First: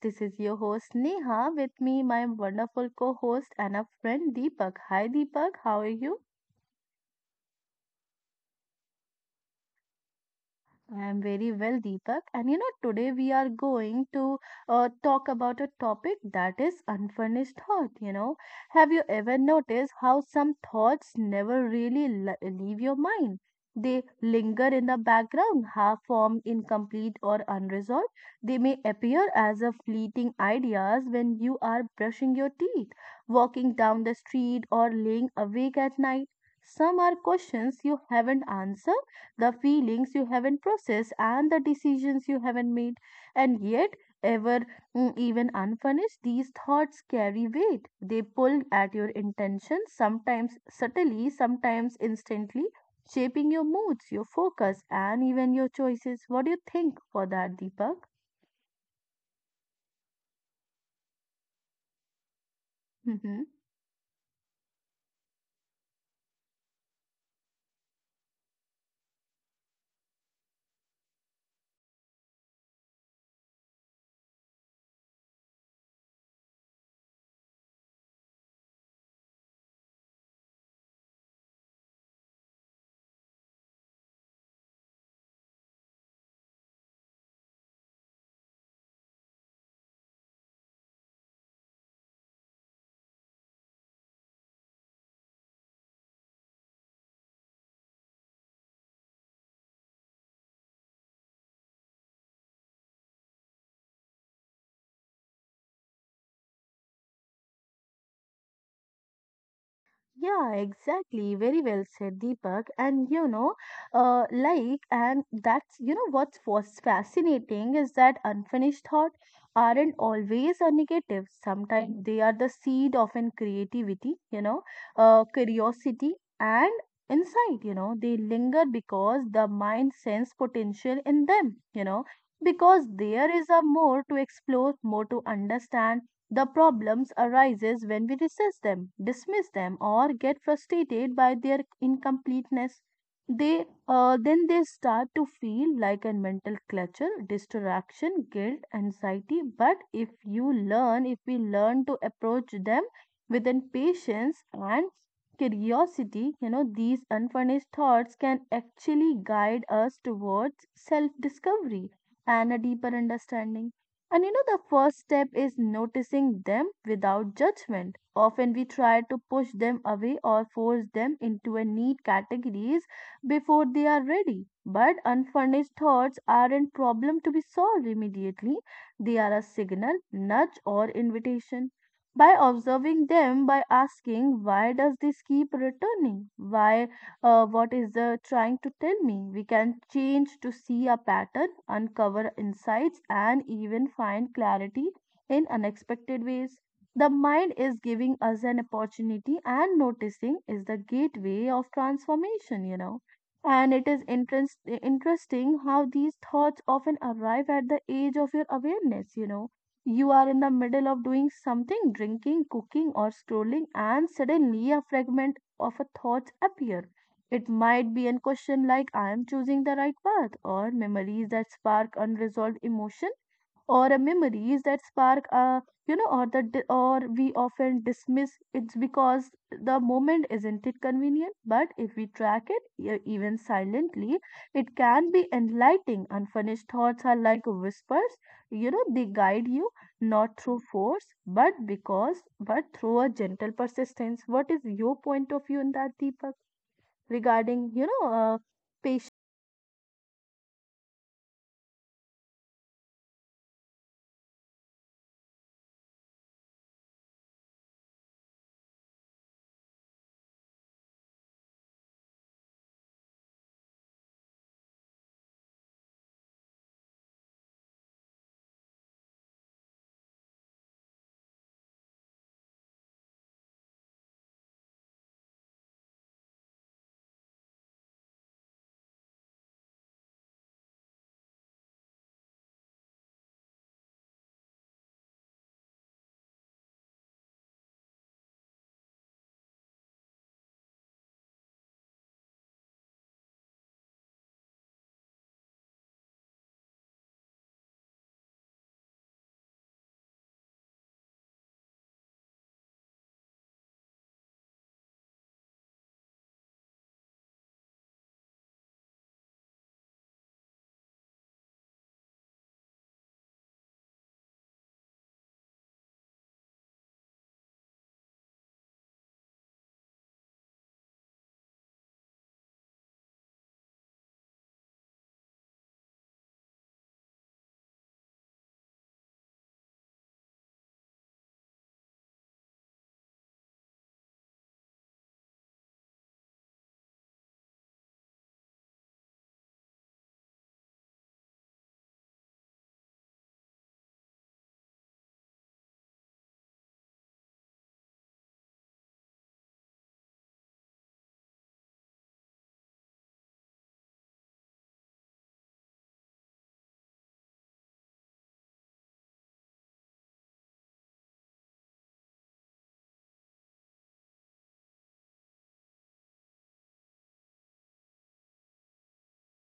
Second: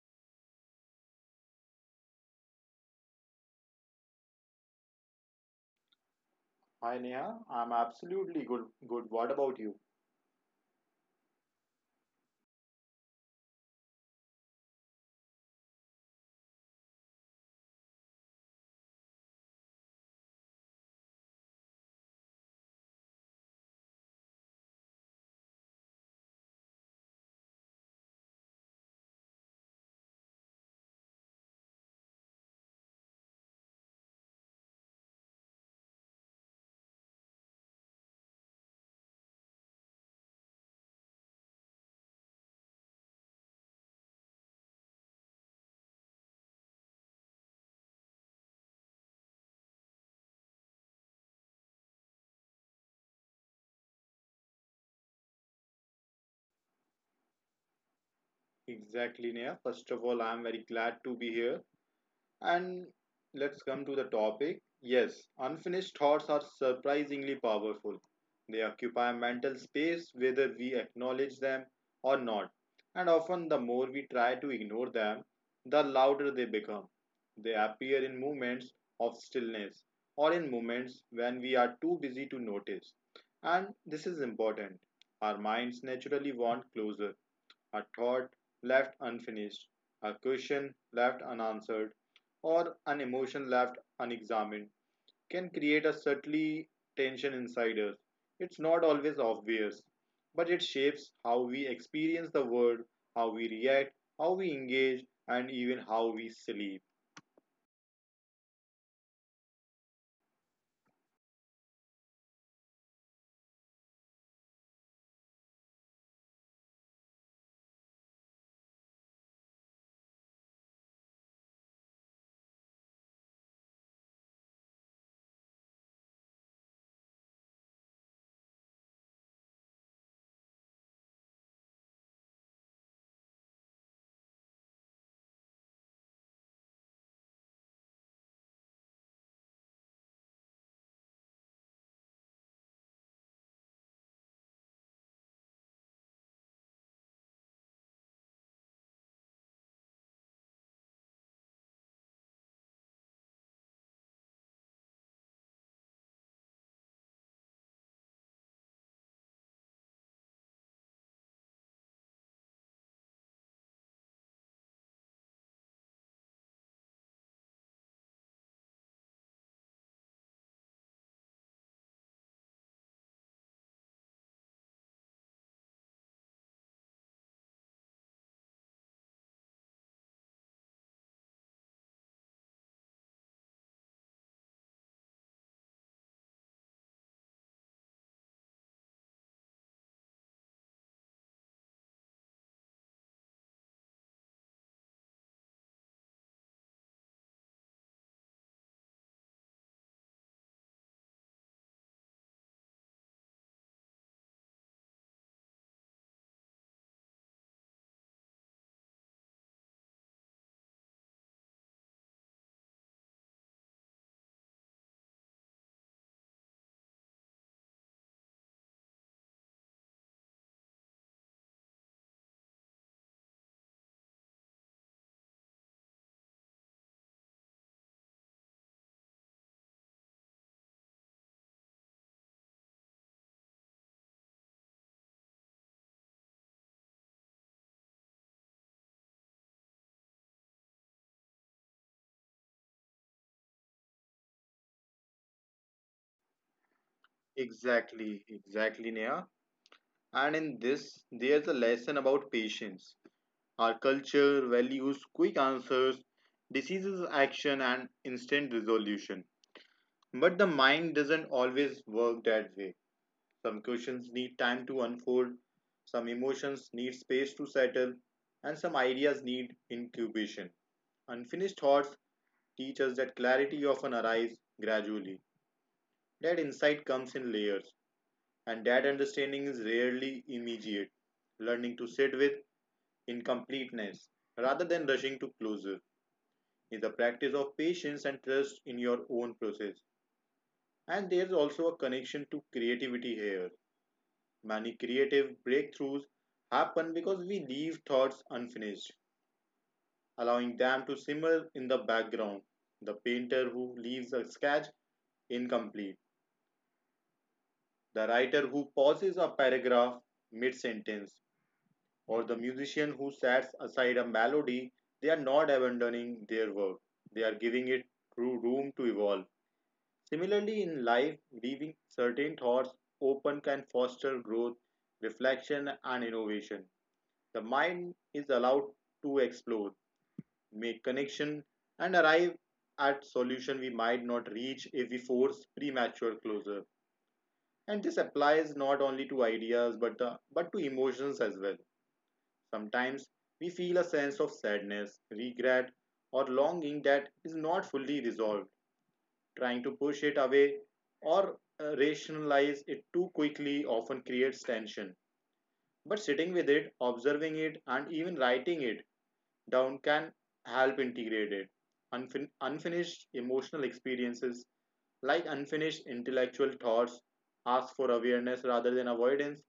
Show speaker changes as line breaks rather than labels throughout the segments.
This is your host Neha with me, my wonderful co host and a friend Deepak. Hi Deepak, how are you?
Hi Neha, I'm absolutely good. Good. What about you?
I am very well, Deepak. And you know, today we are going to talk about a topic that is unfurnished thought. You know, have you ever noticed how some thoughts never really leave your mind? They linger in the background, half formed, incomplete, or unresolved. They may appear as a fleeting ideas when you are brushing your teeth, walking down the street, or laying awake at night. Some are questions you haven't answered, the feelings you haven't processed, and the decisions you haven't made. And yet, ever even unfinished, these thoughts carry weight. They pull at your intentions, sometimes subtly, sometimes instantly, shaping your moods, your focus, and even your choices. What do you think for that, Deepak?
Exactly, Neha. First of all, I'm very glad to be here. And
Hmm.
let's come to the topic. Yes, unfinished thoughts are surprisingly powerful. They occupy mental space whether we acknowledge them or not. And often, the more we try to ignore them, the louder they become. They appear in moments of stillness or in moments when we are too busy to notice. And this is important. Our minds naturally want closure, a thought left unfinished, a question left unanswered, or an emotion left unexamined can create a subtly tension inside us. It's not always obvious, but it shapes how we experience the world, how we react, how we engage, and even how we sleep.
Yeah, exactly. Very well said, Deepak. And you know, like, and that's, what's was fascinating is that unfinished thought aren't always a negative. Sometimes they are the seed of in creativity, curiosity and insight, they linger because the mind sense potential in them, because there is a more to explore, more to understand. The problems arises when we resist them, dismiss them, or get frustrated by their incompleteness. They then they start to feel like a mental clutter, distraction, guilt, anxiety. But if we learn to approach them with patience and curiosity, these unfinished thoughts can actually guide us towards self discovery and a deeper understanding. And you know, the first step is noticing them without judgment. Often we try to push them away or force them into a neat categories before they are ready. But unfurnished thoughts aren't problem to be solved immediately. They are a signal, nudge, or invitation. By observing them, by asking, why does this keep returning? Why what is the trying to tell me? We can change to see a pattern, uncover insights, and even find clarity in unexpected ways. The mind is giving us an opportunity, and noticing is the gateway of transformation. And it interesting how these thoughts often arrive at the age of your awareness, you know. You are in the middle of doing something, drinking, cooking, or scrolling, and suddenly a fragment of a thought appear. It might be a question like, I am choosing the right path, or memories that spark unresolved emotion, or a memories that spark a or the or we often dismiss it's because the moment isn't it convenient. But if we track it even silently, it can be enlightening. Unfinished thoughts are like whispers, they guide you not through force, but because but through a gentle persistence. What is your point of view in that, Deepak? Regarding
Exactly, exactly,
patient.
Neha. And in this, there's a lesson about patience. Our culture values quick answers, diseases action, and instant resolution. But the mind doesn't always work that way. Some questions need time to unfold, some emotions need space to settle, and some ideas need incubation. Unfinished thoughts teach us that clarity often arrives gradually, that insight comes in layers, and that understanding is rarely immediate. Learning to sit with incompleteness rather than rushing to closure is the practice of patience and trust in your own process. And there's also a connection to creativity here. Many creative breakthroughs happen because we leave thoughts unfinished, allowing them to simmer in the background. The painter who leaves a sketch incomplete, the writer who pauses a paragraph mid sentence, or the musician who sets aside a melody, they are not abandoning their work. They are giving it room to evolve. Similarly, in life, leaving certain thoughts open can foster growth, reflection, and innovation. The mind is allowed to explore, make connection, and arrive at solution we might not reach if we force premature closure. And this applies not only to ideas but to emotions as well. Sometimes we feel a sense of sadness, regret, or longing that is not fully resolved. Trying to push it away or rationalize it too quickly often creates tension. But sitting with it, observing it, and even writing it down can help integrate it. Unfinished emotional experiences, like unfinished intellectual thoughts, ask for awareness rather than avoidance.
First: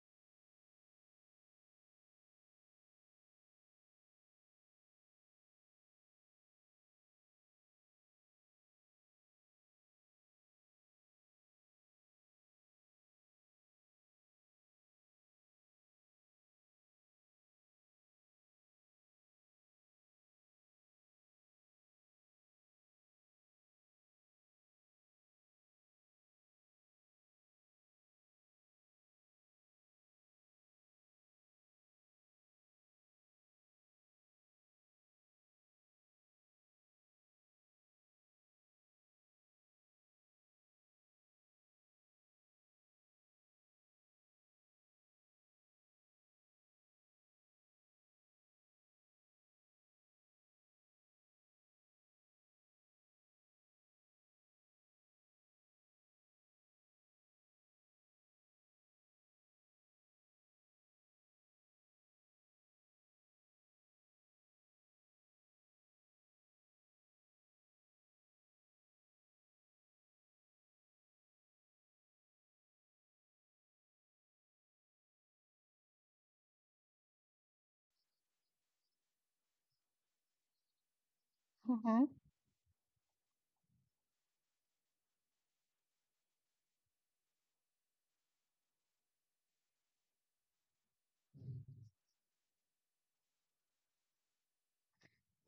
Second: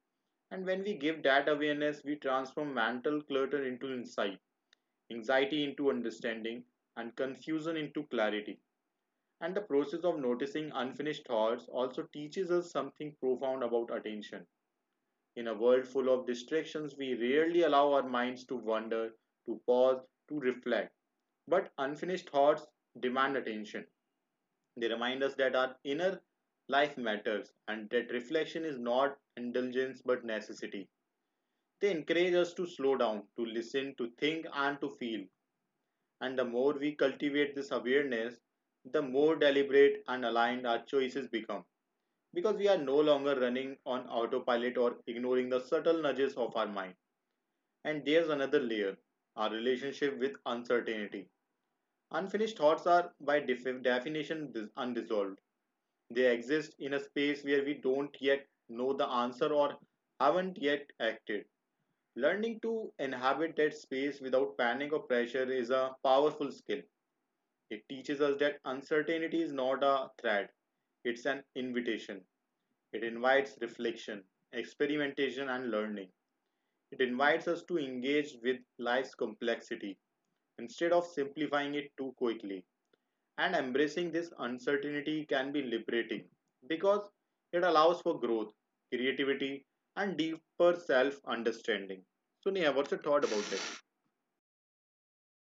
And when we give that awareness, we transform mental clutter into insight, anxiety into understanding, and confusion into clarity. And the process of noticing unfinished thoughts also teaches us something profound about attention. In a world full of distractions, we rarely allow our minds to wander, to pause, to reflect. But unfinished thoughts demand attention. They remind us that our inner life matters and that reflection is not indulgence but necessity. They encourage us to slow down, to listen, to think, and to feel. And the more we cultivate this awareness, the more deliberate and aligned our choices become, because we are no longer running on autopilot or ignoring the subtle nudges of our mind. And there's another layer, our relationship with uncertainty. Unfinished thoughts are, by definition, unresolved. They exist in a space where we don't yet know the answer or haven't yet acted. Learning to inhabit that space without panic or pressure is a powerful skill. It teaches us that uncertainty is not a threat, it's an invitation. It invites reflection, experimentation, and learning. It invites us to engage with life's complexity instead of simplifying it too quickly. And embracing this uncertainty can be liberating because it allows for growth, creativity, and deeper self understanding. So, Neha, what's your thought about it?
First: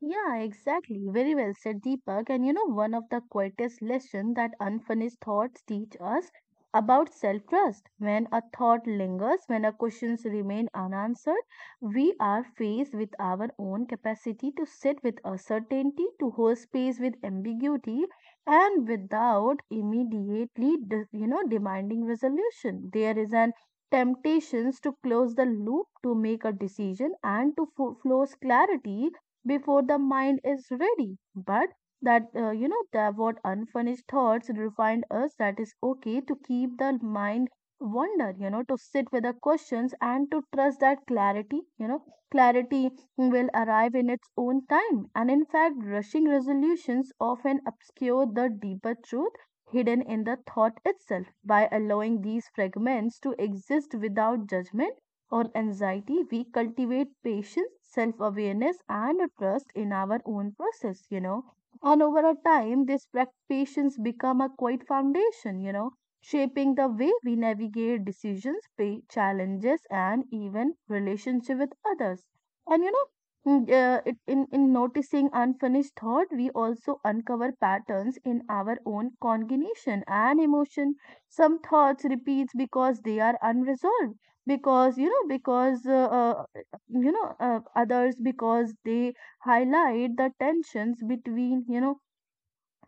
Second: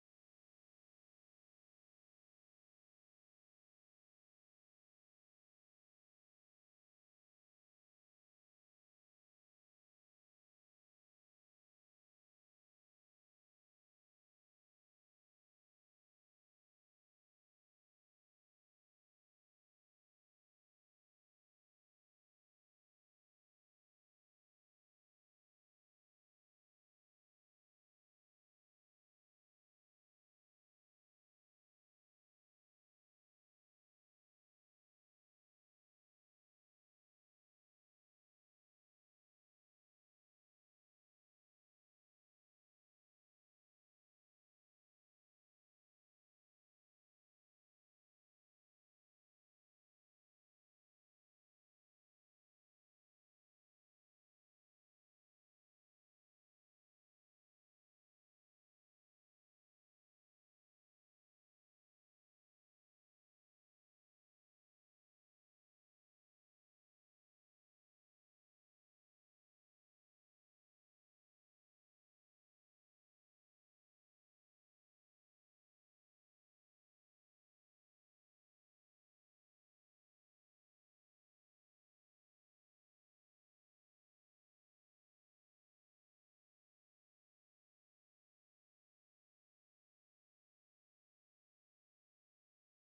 Yeah, exactly. Very well said, Deepak. And you know, one of the quietest lessons that unfinished thoughts teach us about self-trust. When a thought lingers, when our questions remain unanswered, we are faced with our own capacity to sit with uncertainty, to hold space with ambiguity, and without immediately, demanding resolution. There is an temptations to close the loop, to make a decision, and to force clarity before the mind is ready. But that what unfinished thoughts remind us that is okay to keep the mind wonder, to sit with the questions and to trust that clarity will arrive in its own time. And in fact, rushing resolutions often obscure the deeper truth hidden in the thought itself. By allowing these fragments to exist without judgment or anxiety, we cultivate patience, self awareness, and a trust in our own process. And over a time, this patience become a quiet foundation, shaping the way we navigate decisions, pay challenges, and even relationship with others. And in noticing unfinished thought, we also uncover patterns in our own cognition and emotion. Some thoughts repeats because they are unresolved, because you know others because they highlight the tensions between,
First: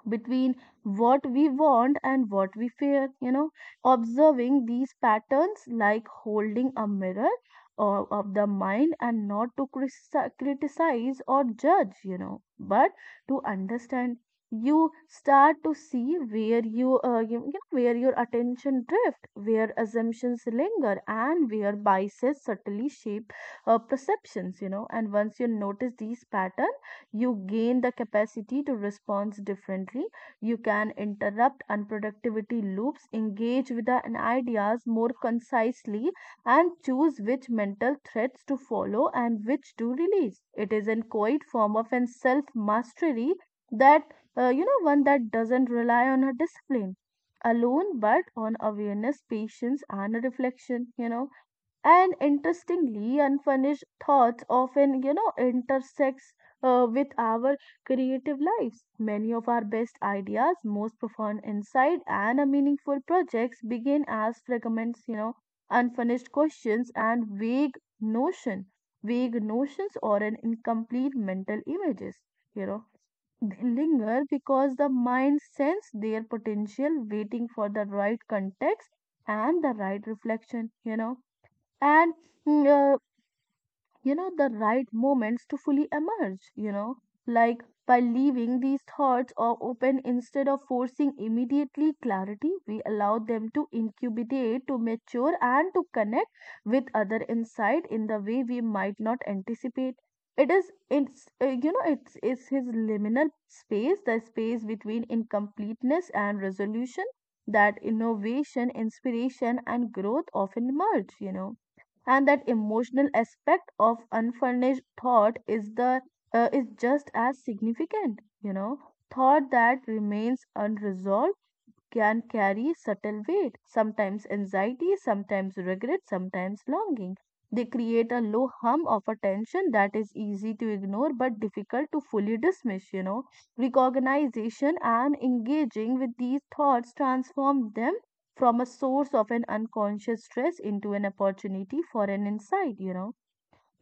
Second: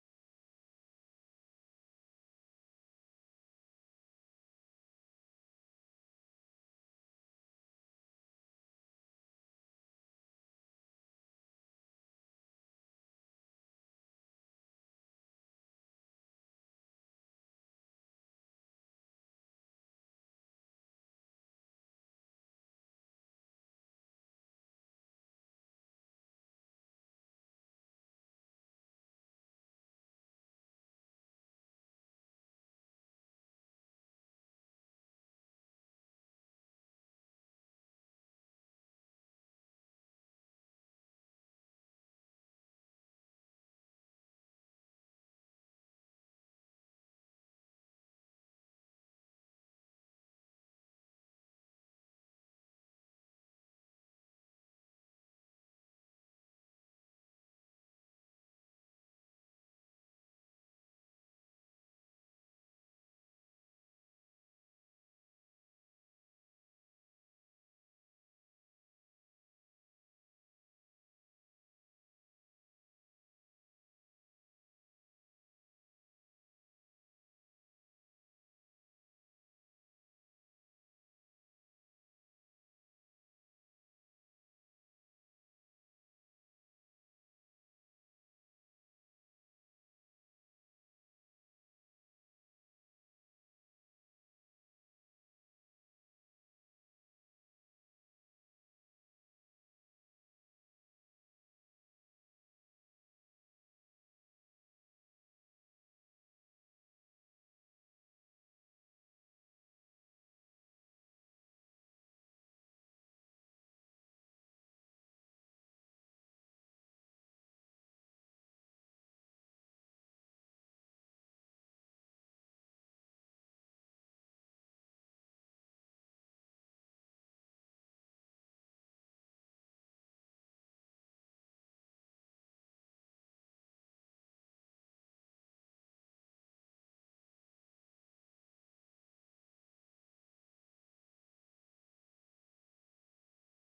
between what we want and what we fear. Observing these patterns like holding a mirror or of the mind, and not to criticize or judge, but to understand. You start to see where where your attention drift, where assumptions linger, and where biases subtly shape perceptions, and once you notice these patterns, you gain the capacity to respond differently. You can interrupt unproductivity loops, engage with the ideas more concisely, and choose which mental threads to follow and which to release. It is a quiet form of an self mastery, that, one that doesn't rely on a discipline alone, but on awareness, patience, and reflection, you know. And interestingly, unfinished thoughts often, intersects with our creative lives. Many of our best ideas, most profound insight, and meaningful projects begin as fragments, unfinished questions and vague notions or an incomplete mental images, you know they linger because the mind sense their potential, waiting for the right context and the right reflection, and mm, uh, the right moments to fully emerge, you know. Like, by leaving these thoughts or open instead of forcing immediately clarity, we allow them to incubate, to mature, and to connect with other insight in the way we might not anticipate. It is it's uh, you know it's it's his liminal space, the space between incompleteness and resolution, that innovation, inspiration, and growth often merge, you know. And that emotional aspect of unfurnished thought is the, is just as significant, you know. Thought that remains unresolved can carry subtle weight, sometimes anxiety, sometimes regret, sometimes longing. They create a low hum of attention that is easy to ignore but difficult to fully dismiss. Recognition and engaging with these thoughts transform them from a source of an unconscious stress into an opportunity for an insight, you know.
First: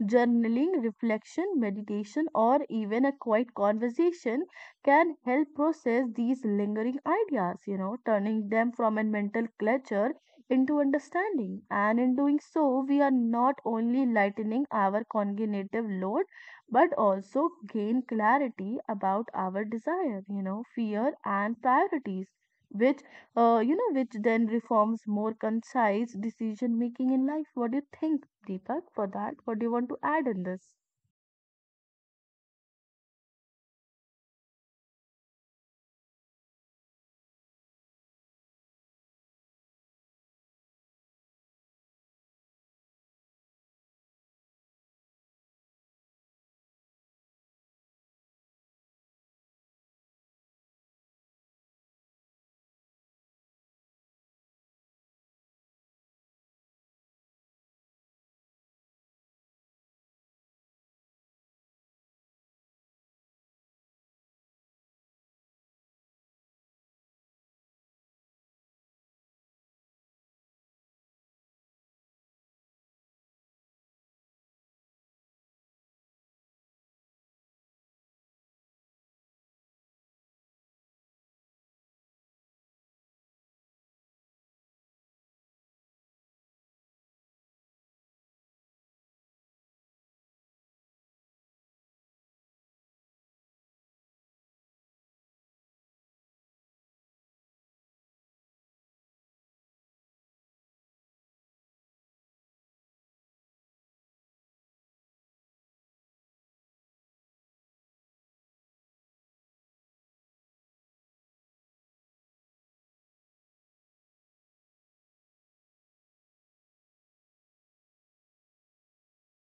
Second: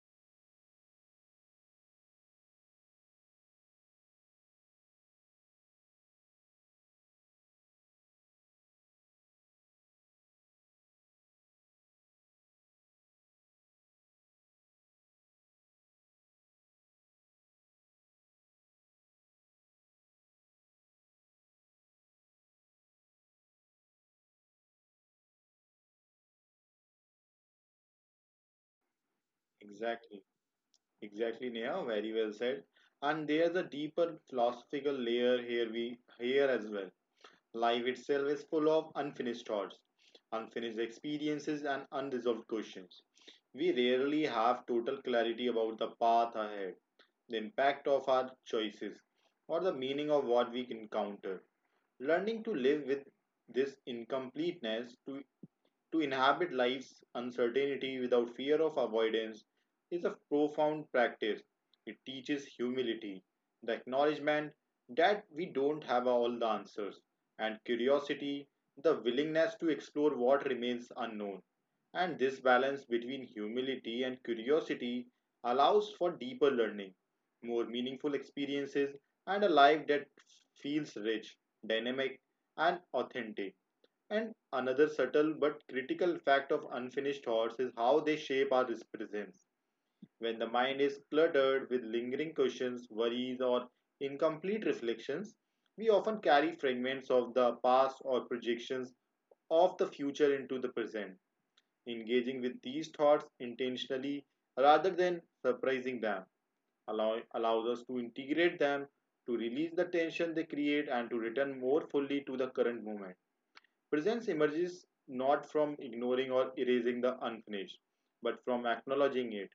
Journaling, reflection, meditation, or even a quiet conversation can help process these lingering ideas, turning them from a mental clutter into understanding. And in doing so, we are not only lightening our cognitive load, but also gain clarity about our desire, fear, and priorities, which, which then reforms more concise decision making in life. What do you think, Deepak, for that? What do you want to
Exactly.
add in this?
Exactly, Neha. Very well said. And there's a deeper philosophical layer here we here as well. Life itself is full of unfinished thoughts, unfinished experiences, and unresolved questions. We rarely have total clarity about the path ahead, the impact of our choices, or the meaning of what we encounter. Learning to live with this incompleteness to inhabit life's uncertainty without fear of avoidance is a profound practice. It teaches humility, the acknowledgement that we don't have all the answers, and curiosity, the willingness to explore what remains unknown. And this balance between humility and curiosity allows for deeper learning, more meaningful experiences, and a life that feels rich, dynamic, and authentic. And another subtle but critical fact of unfinished thoughts is how they shape our presence. When the mind is cluttered with lingering questions, worries, or incomplete reflections, we often carry fragments of the past or projections of the future into the present. Engaging with these thoughts intentionally rather than surprising them allows us to integrate them, to release the tension they create, and to return more fully to the current moment. Presence emerges not from ignoring or erasing the unfinished, but from acknowledging it,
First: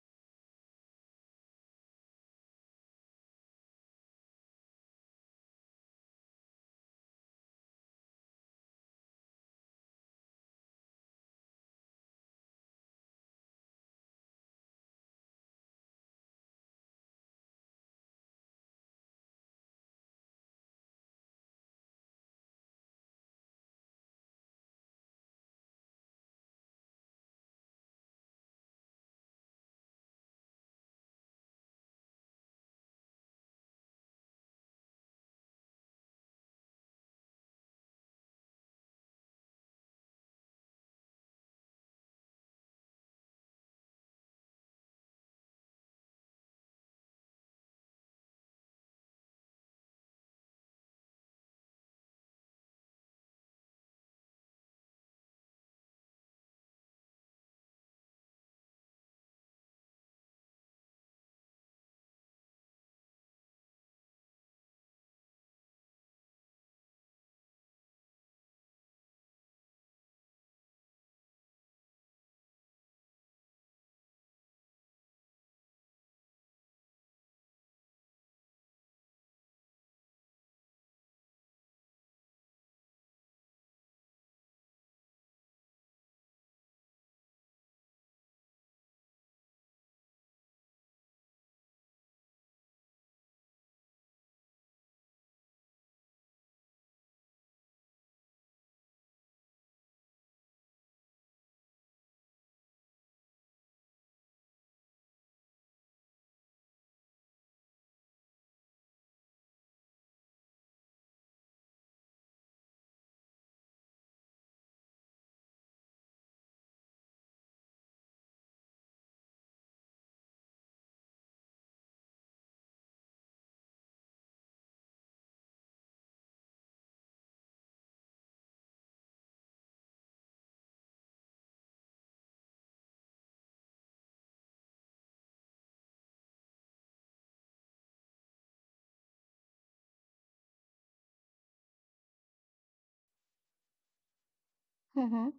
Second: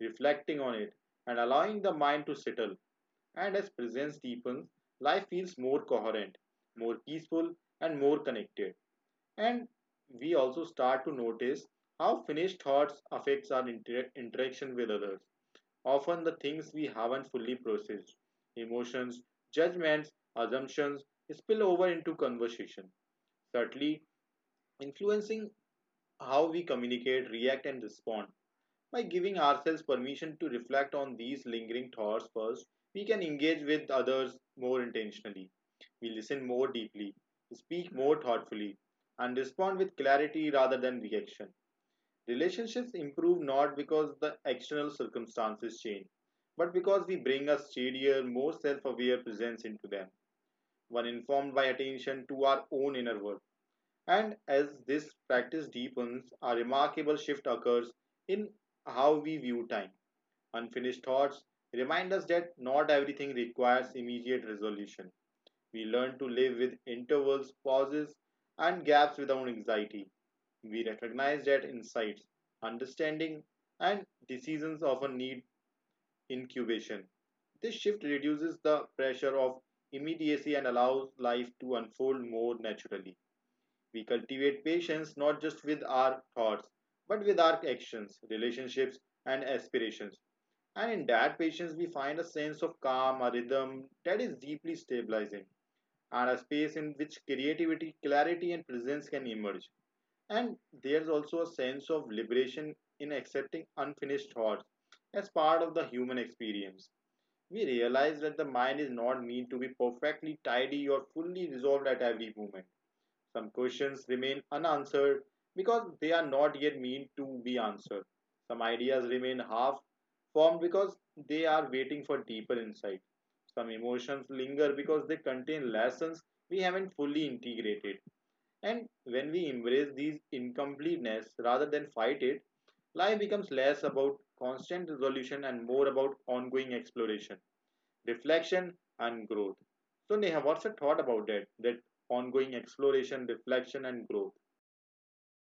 reflecting on it, and allowing the mind to settle. And as presence deepens, life feels more coherent, more peaceful, and more connected. And we also start to notice how finished thoughts affects our interaction with others. Often the things we haven't fully processed, emotions, judgments, assumptions spill over into conversation, subtly influencing how we communicate, react, and respond. By giving ourselves permission to reflect on these lingering thoughts first, we can engage with others more intentionally. We listen more deeply, speak more thoughtfully, and respond with clarity rather than reaction. Relationships improve not because the external circumstances change, but because we bring a steadier, more self aware presence into them, one informed by attention to our own inner world. And as this practice deepens, a remarkable shift occurs in how we view time. Unfinished thoughts remind us that not everything requires immediate resolution. We learn to live with intervals, pauses, and gaps without anxiety. We recognize that insights, understanding, and decisions often need incubation. This shift reduces the pressure of immediacy and allows life to unfold more naturally. We cultivate patience not just with our thoughts, but with our actions, relationships, and aspirations. And in that patience, we find a sense of calm, a rhythm that is deeply stabilizing, and a space in which creativity, clarity, and presence can emerge. And there's also a sense of liberation in accepting unfinished thoughts as part of the human experience. We realize that the mind is not meant to be perfectly tidy or fully resolved at every moment, some questions remain unanswered because they are not yet meant to be answered. Some ideas remain half formed because they are waiting for deeper insight. Some emotions linger because they contain lessons we haven't fully integrated. And when we embrace these incompleteness rather than fight it, life becomes less about constant resolution and more about ongoing exploration, reflection, and growth. So Neha, what's your thought about that? That ongoing exploration, reflection, and growth.
Mm-hmm.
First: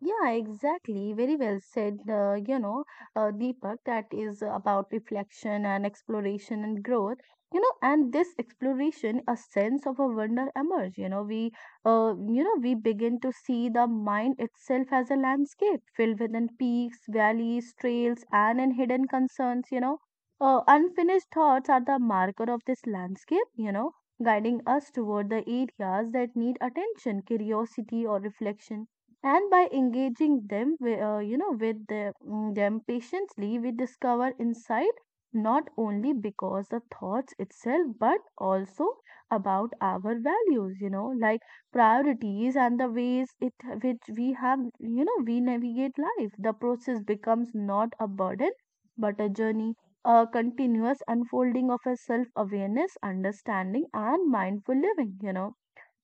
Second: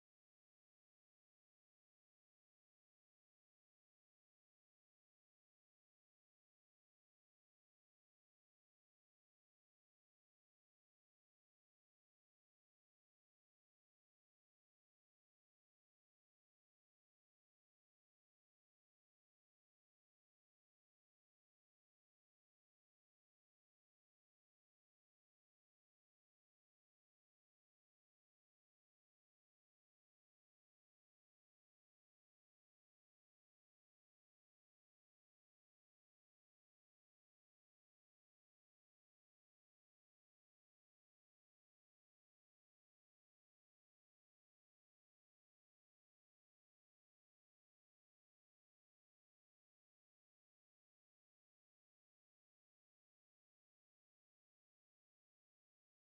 Yeah, exactly. Very well said, Deepak, that is about reflection and exploration and growth. You know, and this exploration, a sense of a wonder emerge. You know, we begin to see the mind itself as a landscape filled with in peaks, valleys, trails, and in hidden concerns. You know, unfinished thoughts are the marker of this landscape. You know, guiding us toward the areas that need attention, curiosity, or reflection, and by engaging them with them patiently, we discover insight not only because the thoughts itself, but also about our values, like priorities and the ways it which we have, we navigate life. The process becomes not a burden, but a journey, a continuous unfolding of a self awareness, understanding, and mindful living, you know.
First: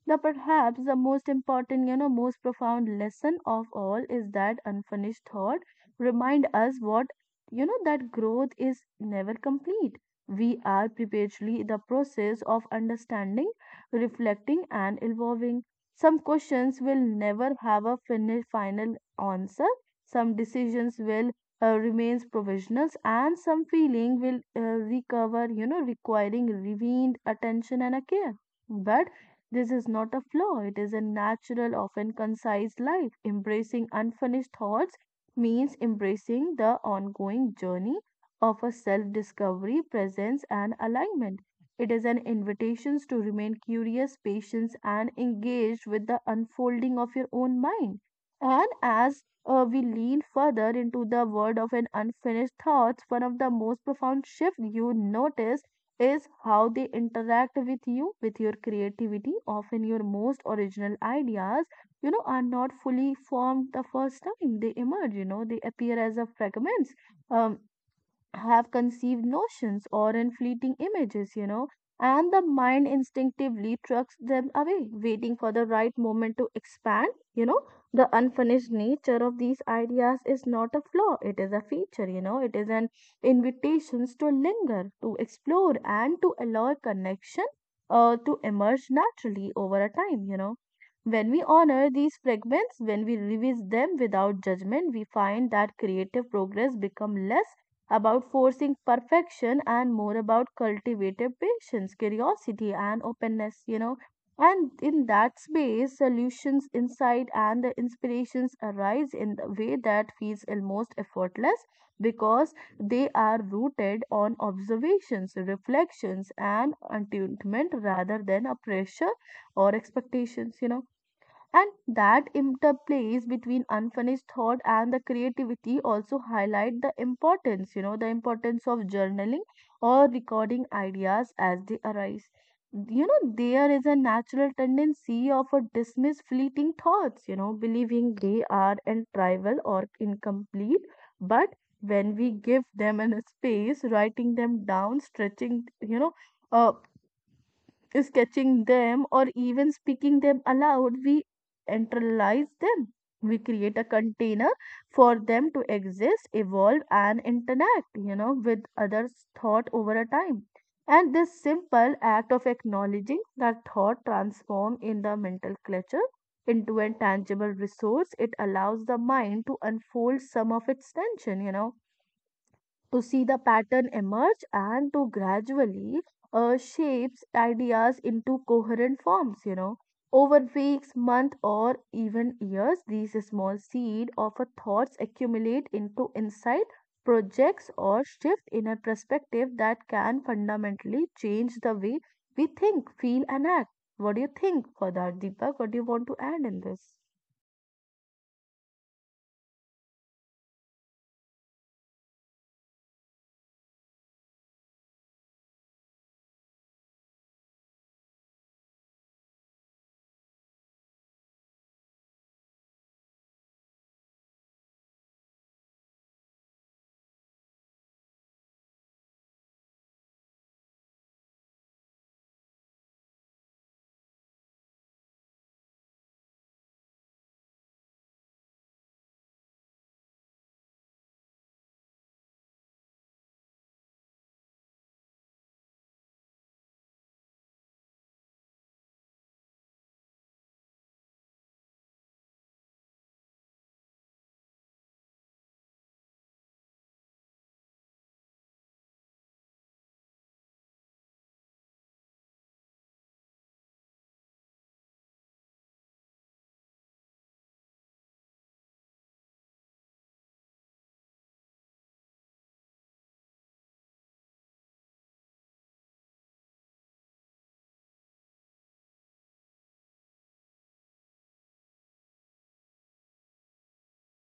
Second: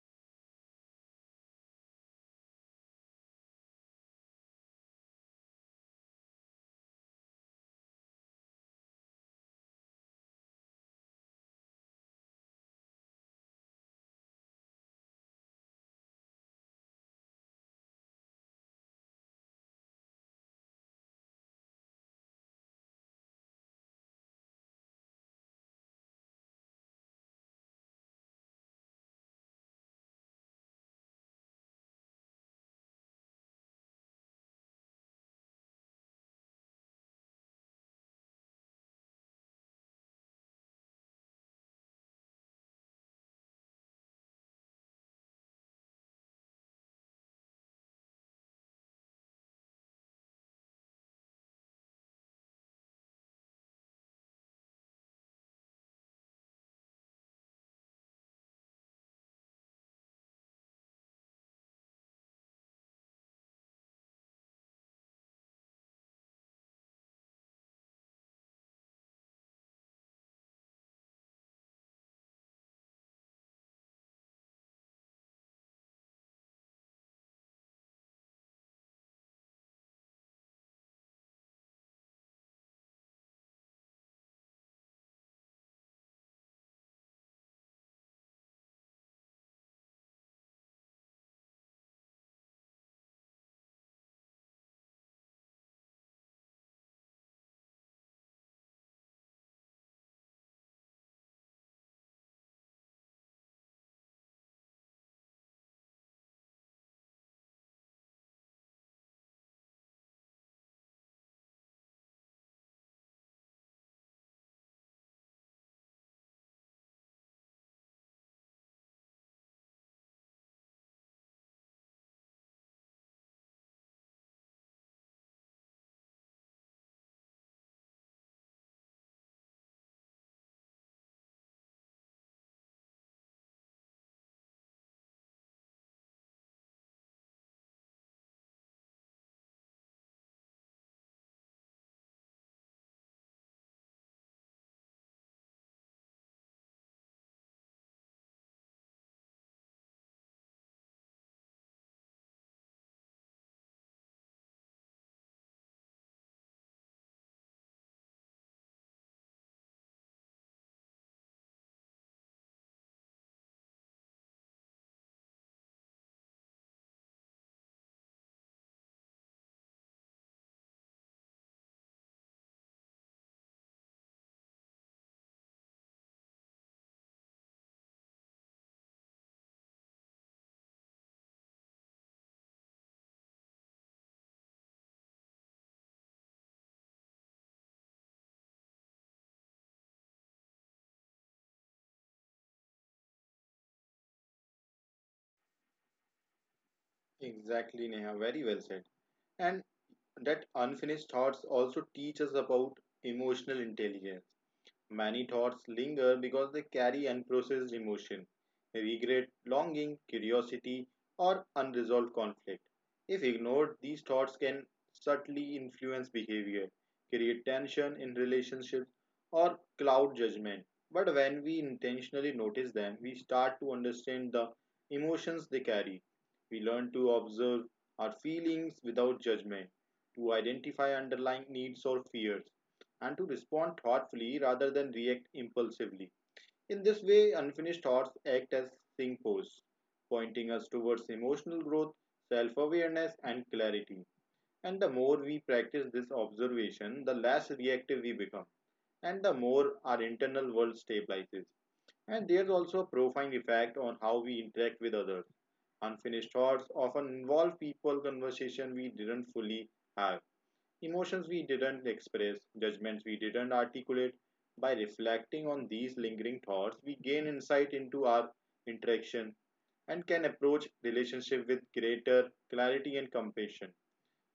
The perhaps the most important, most profound lesson of all is that unfinished thought remind us what, that growth is never complete. We are perpetually the process of understanding, reflecting, and evolving. Some questions will never have a final answer. Some decisions will remains provisional, and some feeling will recover, you know, requiring revened attention and a care. But this is not a flaw, it is a natural, often concise life. Embracing unfinished thoughts means embracing the ongoing journey of a self discovery, presence, and alignment. It is an invitation to remain curious, patient, and engaged with the unfolding of your own mind. And as, we lean further into the world of an unfinished thoughts, one of the most profound shifts you notice is how they interact with you, with your creativity. Often, your most original ideas, are not fully formed the first time they emerge, they appear as a fragments. Um, have conceived notions or in fleeting images, and the mind instinctively trucks them away, waiting for the right moment to expand. You know, the unfinished nature of these ideas is not a flaw, it is a feature, it is an invitation to linger, to explore, and to allow a connection to emerge naturally over a time, you know. When we honor these fragments, when we revisit them without judgment, we find that creative progress become less about forcing perfection and more about cultivated patience, curiosity, and openness. And in that space, solutions, insight, and the inspirations arise in the way that feels almost effortless because they are rooted on observations, reflections, and attunement rather than a pressure or expectations. And that interplays between unfinished thought and the creativity also highlight the importance, the importance of journaling or recording ideas as they arise. There is a natural tendency of a dismiss fleeting thoughts, believing they are untrivial or incomplete. But when we give them a space, writing them down, uh, sketching them, or even speaking them aloud, we internalize them. We create a container for them to exist, evolve, and interact, with others' thought over a time. And this simple act of acknowledging that thought transforms in the mental clutter into a tangible resource. It allows the mind to unfold some of its tension, to see the pattern emerge, and to gradually shapes ideas into coherent forms over weeks, months, or even years. These small seed of a thoughts accumulate into insight, projects, or shift in a perspective that can fundamentally change the way we think, feel, and act. What do you think for that, Deepak? What do you want to add in this?
Exactly, Neha. Very well said. And that unfinished thoughts also teach us about emotional intelligence. Many thoughts linger because they carry unprocessed emotion, regret, longing, curiosity, or unresolved conflict. If ignored, these thoughts can subtly influence behavior, create tension in relationships, or cloud judgment. But when we intentionally notice them, we start to understand the emotions they carry. We learn to observe our feelings without judgment, to identify underlying needs or fears, and to respond thoughtfully rather than react impulsively. In this way, unfinished thoughts act as signposts, pointing us towards emotional growth, self awareness, and clarity. And the more we practice this observation, the less reactive we become, and the more our internal world stabilizes. And there's also a profound effect on how we interact with others. Unfinished thoughts often involve people, conversation we didn't fully have, emotions we didn't express, judgments we didn't articulate. By reflecting on these lingering thoughts, we gain insight into our interaction and can approach relationship with greater clarity and compassion.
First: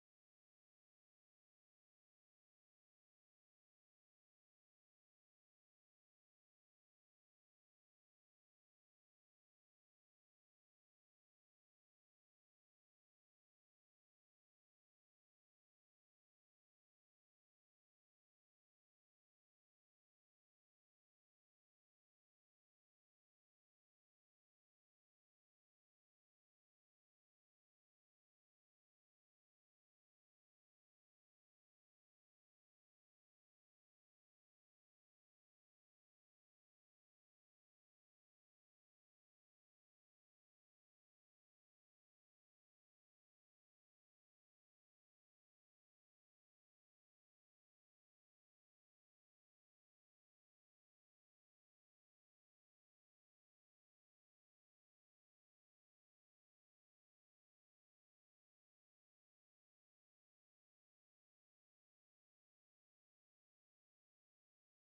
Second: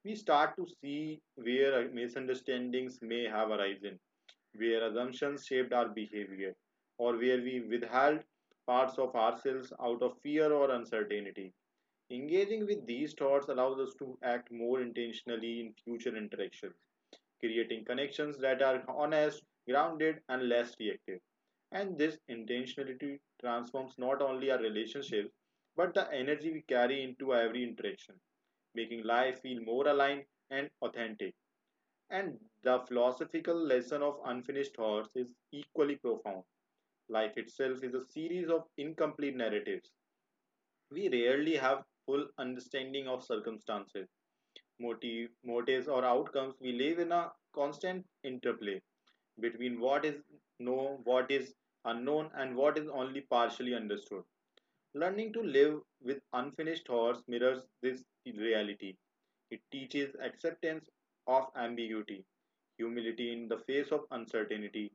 We start to see where misunderstandings may have arisen, where assumptions shaped our behavior, or where we withheld parts of ourselves out of fear or uncertainty. Engaging with these thoughts allows us to act more intentionally in future interactions, creating connections that are honest, grounded, and less reactive. And this intentionality transforms not only our relationships, but the energy we carry into every interaction, making life feel more aligned and authentic. And the philosophical lesson of unfinished thoughts is equally profound. Life itself is a series of incomplete narratives. We rarely have full understanding of circumstances, motives, or outcomes. We live in a constant interplay between what is known, what is unknown, and what is only partially understood. Learning to live with unfinished thoughts mirrors this reality. It teaches acceptance of ambiguity, humility in the face of uncertainty,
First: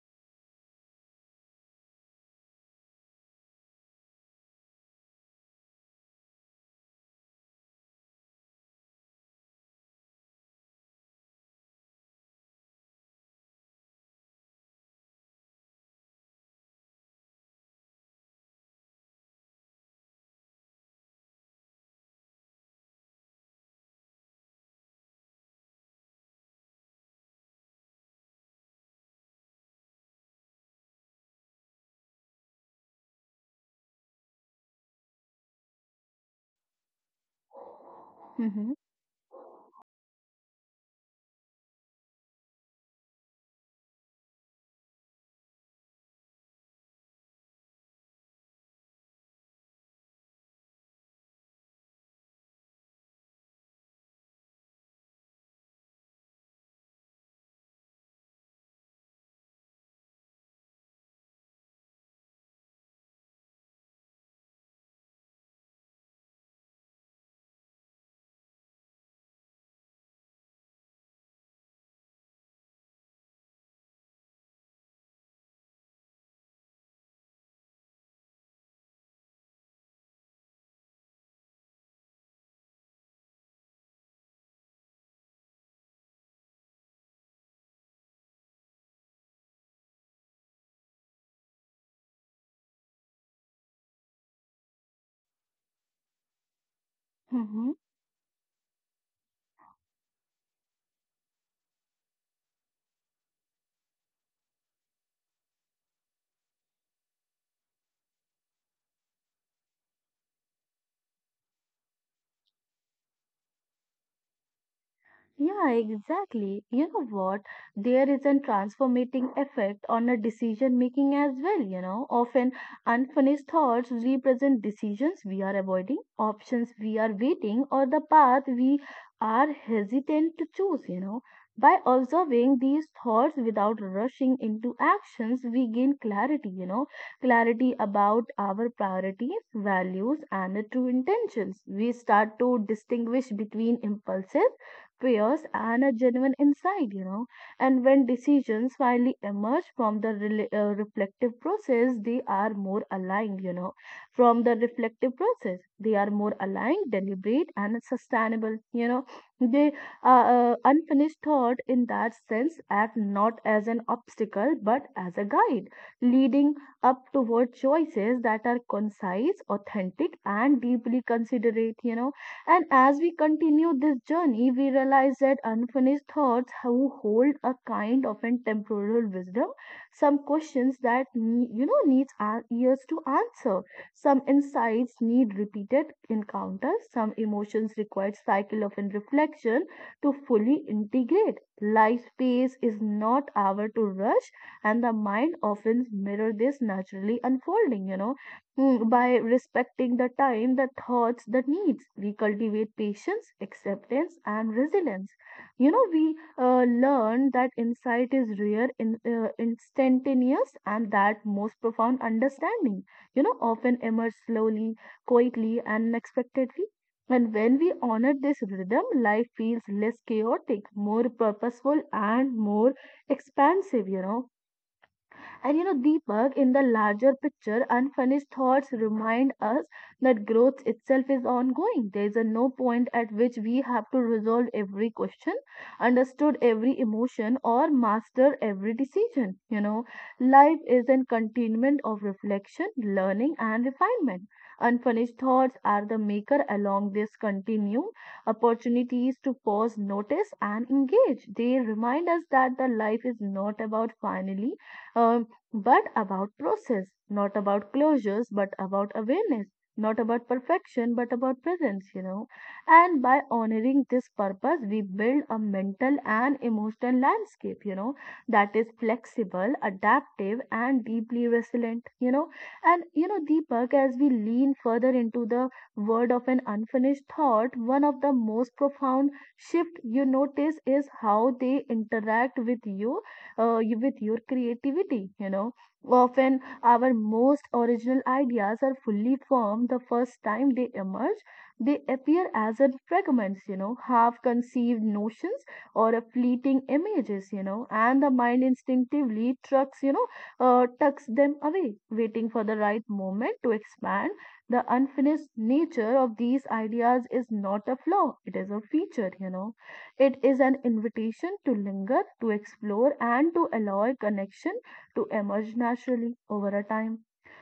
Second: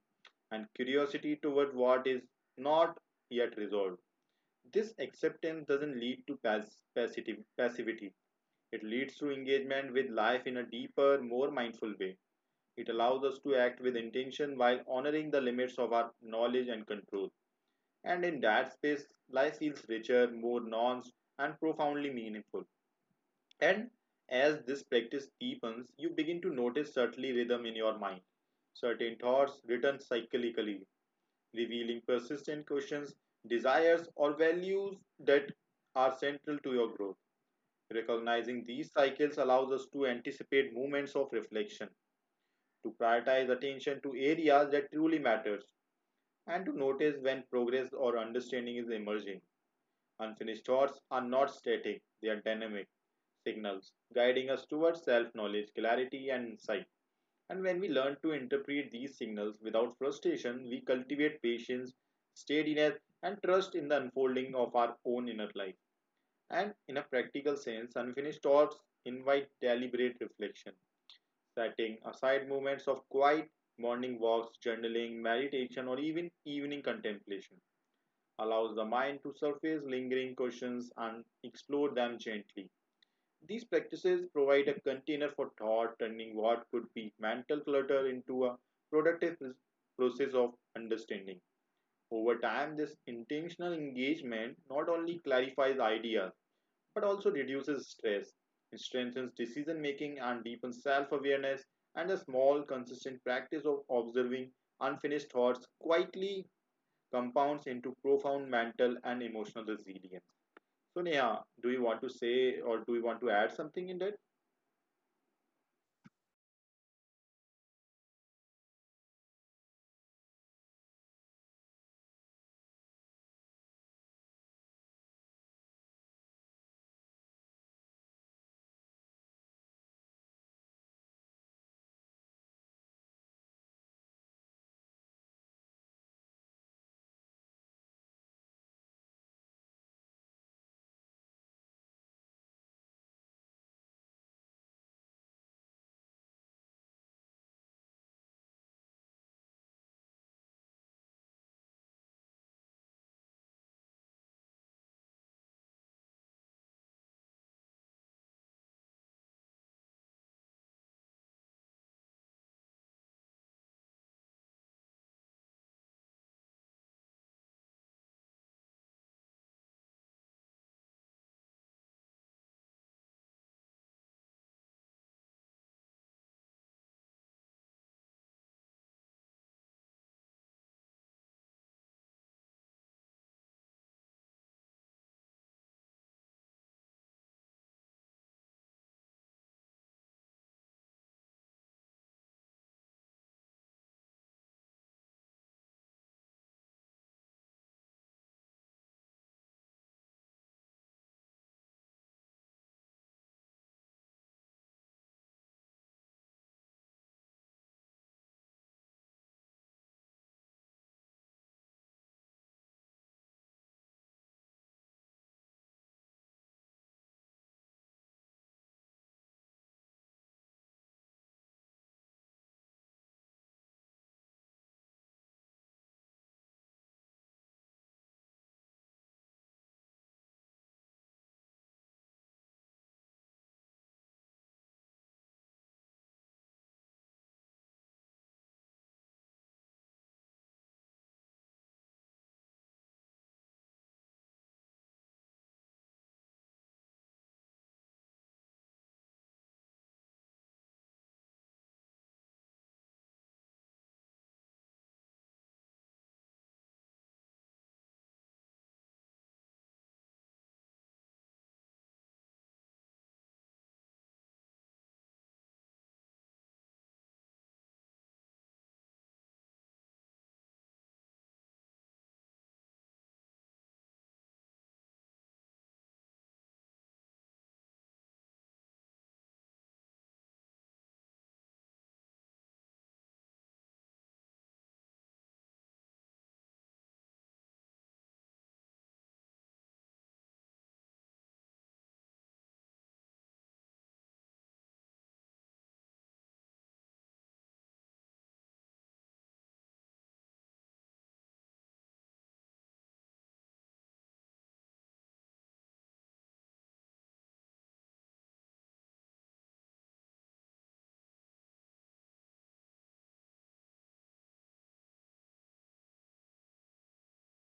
and curiosity toward what is not yet resolved. This acceptance doesn't lead to passivity. It leads to engagement with life in a deeper, more mindful way. It allows us to act with intention while honoring the limits of our knowledge and control. And in that space, life feels richer, more nuanced, and profoundly meaningful. And as this practice deepens, you begin to notice certainly rhythm in your mind. Certain thoughts return cyclically, revealing persistent questions, desires, or values that are central to your growth. Recognizing
Mm-hmm.
these cycles allows us to anticipate moments of reflection, to prioritize attention to areas that truly matters, and to notice when progress or understanding is emerging. Unfinished thoughts are not static, they are dynamic signals guiding us towards self-knowledge, clarity, and insight. And when we learn to interpret these signals without frustration, we cultivate patience, steadiness, and trust in the unfolding of our own inner life. And in a practical sense, unfinished thoughts invite deliberate reflection, setting aside moments of quiet, morning walks, journaling, meditation, or even evening contemplation allows the mind to surface lingering questions and explore them gently. These practices provide a container for thought, turning what could be mental clutter into a productive process of understanding. Over time, this intentional engagement not only clarifies ideas but also
Mm-hmm.
reduces stress. It strengthens decision making and deepens self awareness, and a small, consistent practice of observing unfinished thoughts quietly compounds into profound mental and emotional resilience. So, Neha, do you want to say or do you want to add something in that?
Yeah, exactly. You know what? There is a transformating effect on a decision making as well. Often unfinished thoughts represent decisions we are avoiding, options we are waiting, or the path we are hesitant to choose. By observing these thoughts without rushing into actions, we gain clarity, clarity about our priorities, values, and the true intentions. We start to distinguish between impulses, fears, and a genuine insight. And when decisions finally emerge from the reflective process, they are more aligned. From the reflective process, they are more aligned, deliberate, and sustainable. They unfinished thought in that sense act not as an obstacle but as a guide, leading up toward choices that are concise, authentic, and deeply considerate. And as we continue this journey, we realize that unfinished thoughts who hold a kind of an temporal wisdom. Some questions that needs our ears to answer, some insights need repeated encounters, some emotions require cycle of an reflection to fully integrate. Life pace is not our to rush, and the mind often mirror this naturally unfolding. By respecting the time, the thoughts, the needs, we cultivate patience, acceptance, and resilience. We learn that insight is rare, instantaneous, and that most profound understanding, often emerge slowly, quietly, and unexpectedly. And when we honor this rhythm, life feels less chaotic, more purposeful, and more expansive. And Deepak, in the larger picture, unfinished thoughts remind us that growth itself is ongoing. There is a no point at which we have to resolve every question, understood every emotion, or master every decision. Life is a continuum of reflection, learning, and refinement. Unfinished thoughts are the maker along this continuum, opportunities to pause, notice, and engage. They remind us that the life is not about finally um, but about process, not about closures, but about awareness, not about perfection, but about presence. And by honoring this purpose, we build a mental and emotional landscape, that is flexible, adaptive, and deeply resilient. And, Deepak, as we lean further into the word of an unfinished thought, one of the most profound shift you notice is how they interact with your creativity. Often our most original ideas are fully formed the first time they emerge. They appear as a fragments, half conceived notions or a fleeting images, and the mind instinctively tucks them away, waiting for the right moment to expand. The unfinished nature of these ideas is not a flaw, it is a feature. It is an invitation to linger, to explore, and to allow a connection to emerge naturally over a time.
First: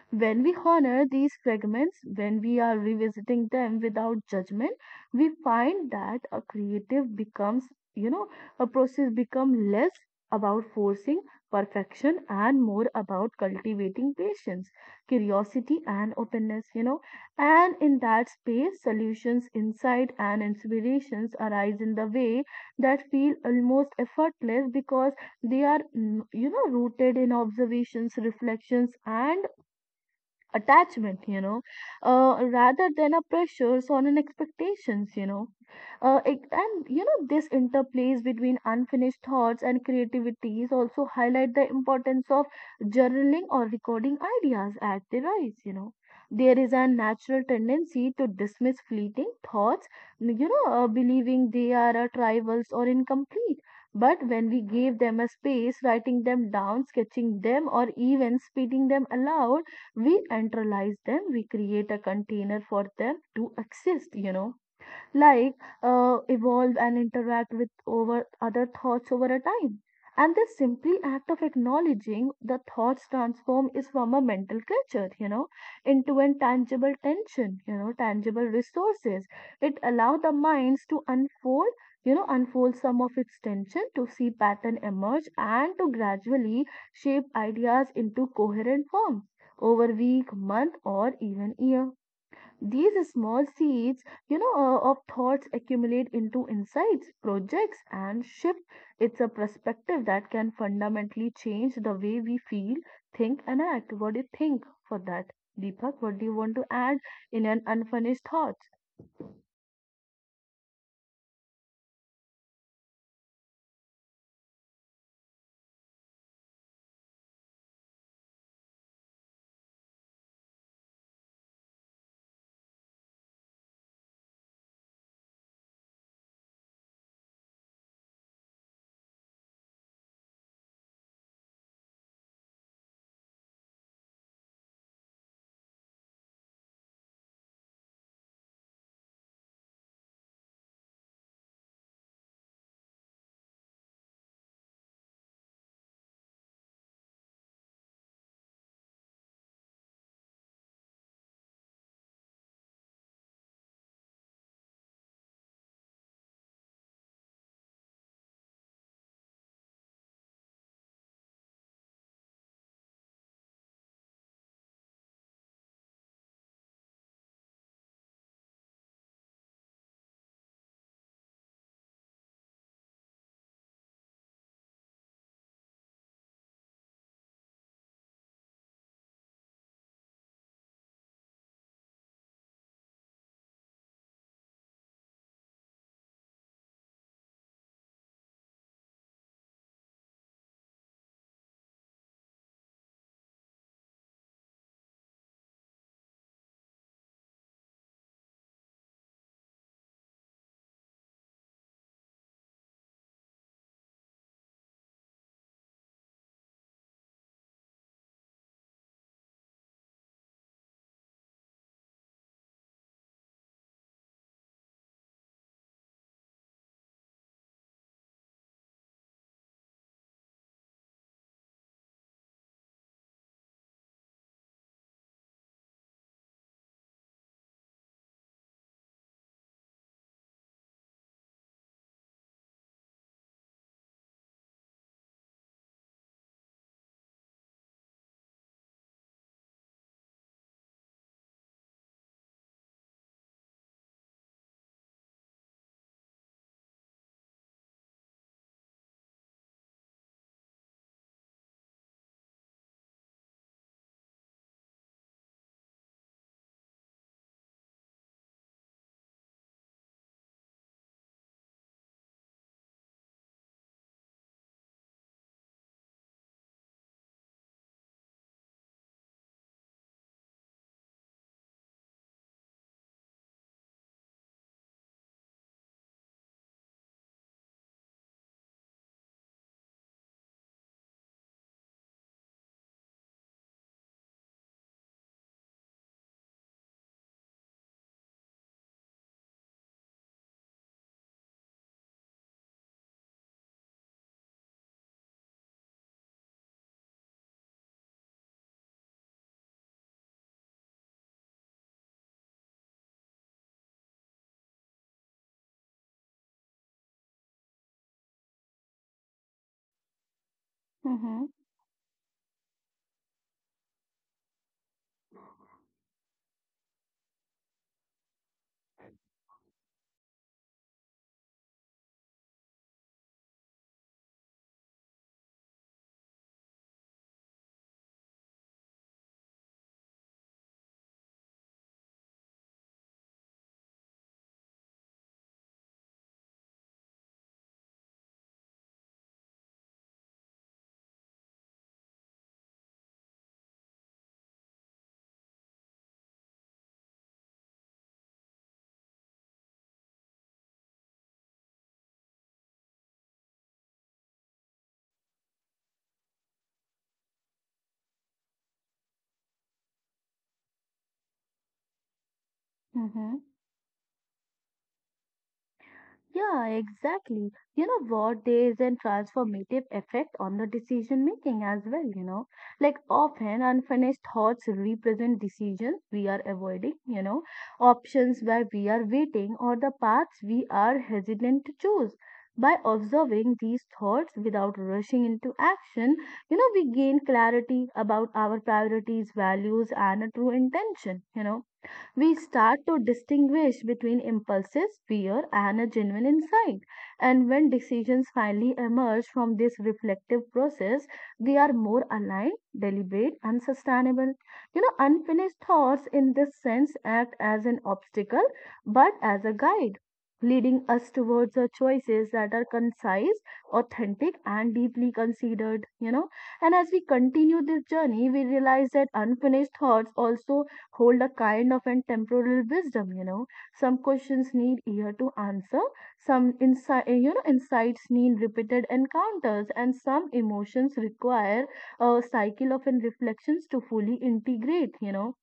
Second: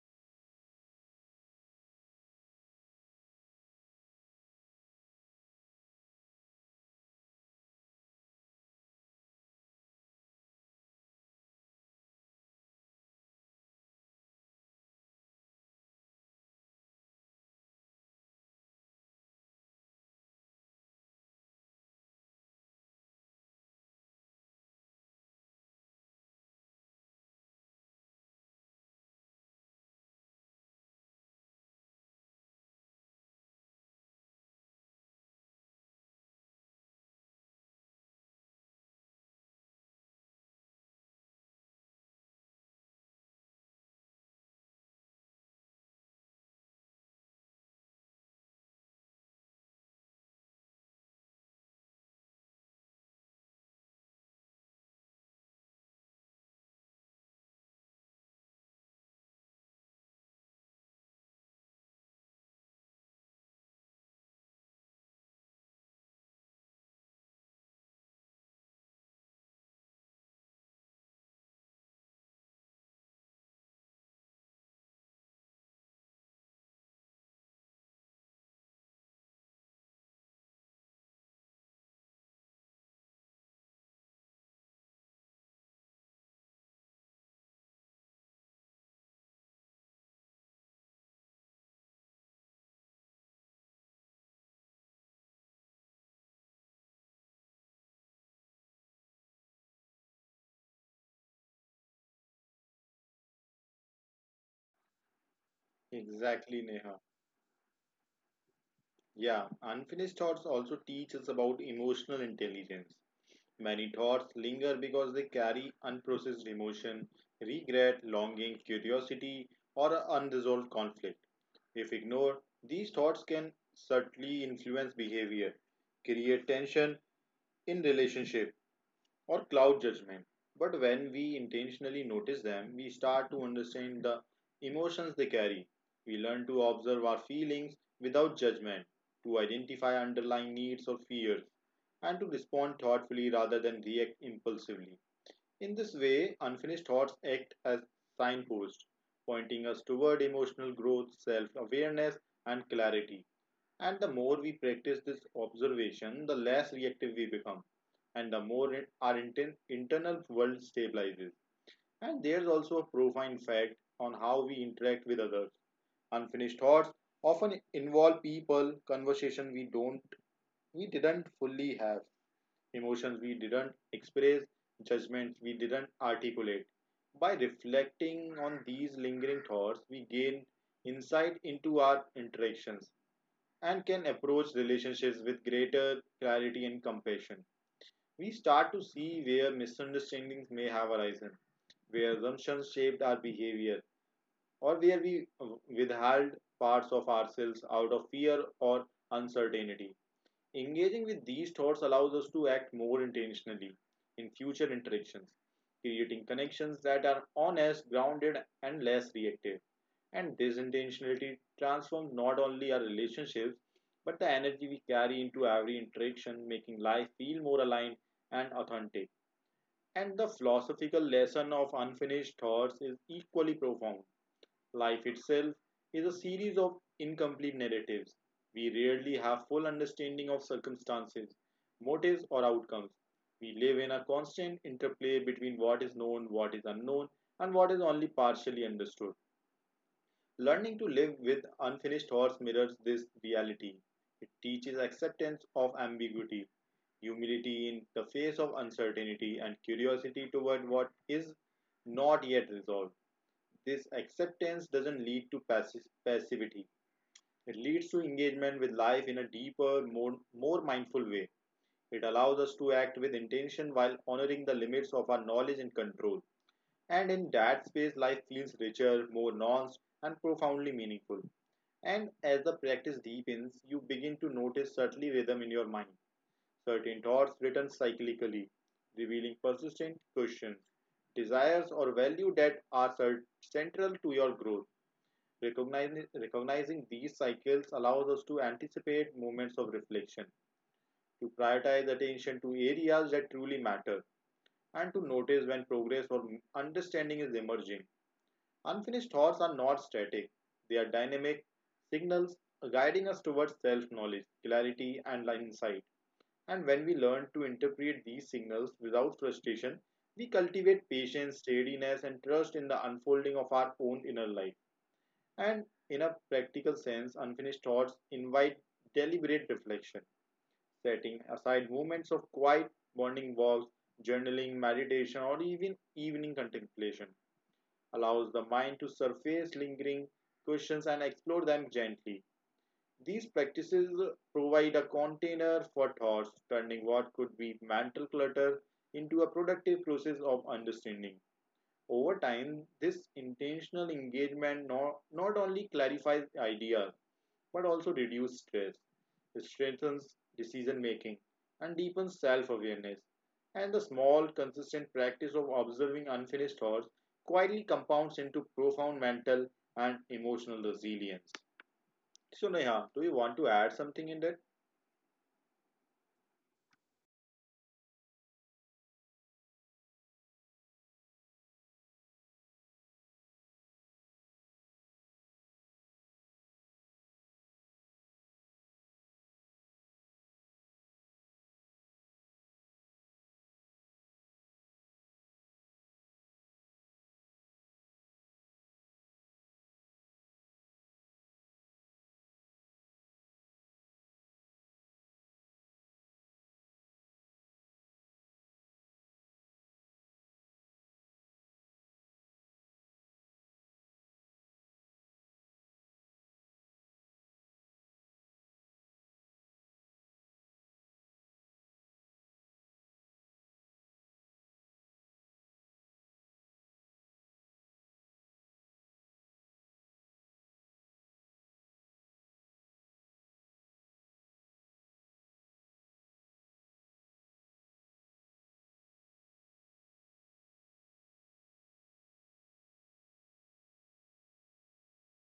When we honor these fragments, when we are revisiting them without judgment, we find that a creative becomes, you know, a process become less about forcing perfection and more about cultivating patience, curiosity, and openness. And in that space, solutions, insight, and inspirations arise in the way that feel almost effortless because they are rooted in observations, reflections, and attachment, rather than a pressures or an expectations. This interplays between unfinished thoughts and creativities also highlight the importance of journaling or recording ideas at the rise. There is a natural tendency to dismiss fleeting thoughts, believing they are tribals or incomplete. But when we give them a space, writing them down, sketching them, or even speaking them aloud, we enteralize them. We create a container for them to exist you know like uh, evolve, and interact with over other thoughts over a time. And this simply act of acknowledging the thoughts transform is from a mental culture, into an tangible tension, you know, tangible resources. It allow the minds to unfold some of its tension, to see pattern emerge, and to gradually shape ideas into coherent form over week, month, or even year. These small seeds of thoughts accumulate into insights, projects, and shift. It's a perspective that can fundamentally change the way we feel, think, and act. What do you think for that, Deepak? What do you want
Exactly,
to
Neha.
add in an unfinished thought?
Yeah, unfinished thoughts also teach us about emotional intelligence. Many thoughts linger because they carry unprocessed emotion, regret, longing, curiosity, or a unresolved conflict. If ignored, these thoughts can subtly influence behavior, create tension in relationship, or cloud judgment. But when we intentionally notice them, we start to understand the emotions they carry. We learn to observe our feelings without judgment, to identify underlying needs or fears, and to respond thoughtfully rather than react impulsively. In this way, unfinished thoughts act as signposts, pointing us toward emotional growth, self awareness, and clarity. And the more we practice this observation, the less reactive we become, and the more our internal world stabilizes. And there's also a profound fact on how we interact with others. Unfinished thoughts often involve people, conversation we didn't fully have, emotions we didn't express, judgments we didn't articulate. By reflecting on these lingering thoughts, we gain insight into our interactions and can approach relationships with greater clarity and compassion. We start to see where misunderstandings may have arisen, where assumptions shaped our behavior, or where we withheld parts of ourselves out of fear or uncertainty. Engaging with these thoughts allows us to act more intentionally in future interactions, creating connections that are honest, grounded, and less reactive. And this intentionality transforms not only our relationships but the energy we carry into every interaction, making life feel more aligned and authentic. And the philosophical lesson of unfinished thoughts is equally profound. Life itself is a series of incomplete narratives. We rarely have full understanding of circumstances, motives or outcomes. We live in a constant interplay between what is known, what is unknown, and what is only partially understood. Learning to live with unfinished thoughts mirrors this reality. It teaches acceptance of ambiguity, humility in the face of uncertainty, and curiosity toward what is not yet resolved. This acceptance doesn't lead to passivity. It leads to engagement with life in a deeper, more mindful way. It allows us to act with intention while honoring the limits of our knowledge and control. And in that space, life feels richer, more nuanced, and profoundly meaningful. And as the practice deepens, you begin to notice certain rhythm in your mind. Certain thoughts return cyclically, revealing persistent questions, desires, or value that are central to your growth. Recognizing these cycles allows us to anticipate moments of reflection, to prioritize attention to areas that truly matter, and to notice when progress or understanding is emerging. Unfinished thoughts are not static, they are dynamic signals guiding us towards self knowledge, clarity, and insight. And when we learn to interpret these signals without frustration, we cultivate
Mm-hmm,
patience, steadiness, and trust in the unfolding of our own inner life. And in a practical sense, unfinished thoughts invite deliberate reflection, setting aside moments of quiet, bonding walks, journaling, meditation, or even evening contemplation allows the mind to surface lingering questions and explore them gently. These practices provide a container for thoughts, turning what could be mental clutter into a productive process of understanding. Over time, this intentional engagement not only clarifies ideas but also reduce stress. It strengthens decision making and deepens self awareness. And the small, consistent practice of observing unfinished thoughts quietly compounds into profound mental and emotional resilience. So, Neha, do you
mm-hmm.
want to add something in that?
Yeah, exactly. You know what? There is a transformative effect on the decision making as well. Like often unfinished thoughts represent decisions we are avoiding, options where we are waiting or the paths we are hesitant to choose. By observing these thoughts without rushing into action, we gain clarity about our priorities, values, and a true intention. We start to distinguish between impulses, fear, and a genuine insight. And when decisions finally emerge from this reflective process, they are more aligned, deliberate, and sustainable. Unfinished thoughts in this sense act as an obstacle but as a guide, leading us towards the choices that are concise, authentic, and deeply considered. And as we continue this journey, we realize that unfinished thoughts also hold a kind of and temporal wisdom. Some questions need ear to answer, some insights need repeated encounters, and some emotions require a cycle of and reflections to fully integrate.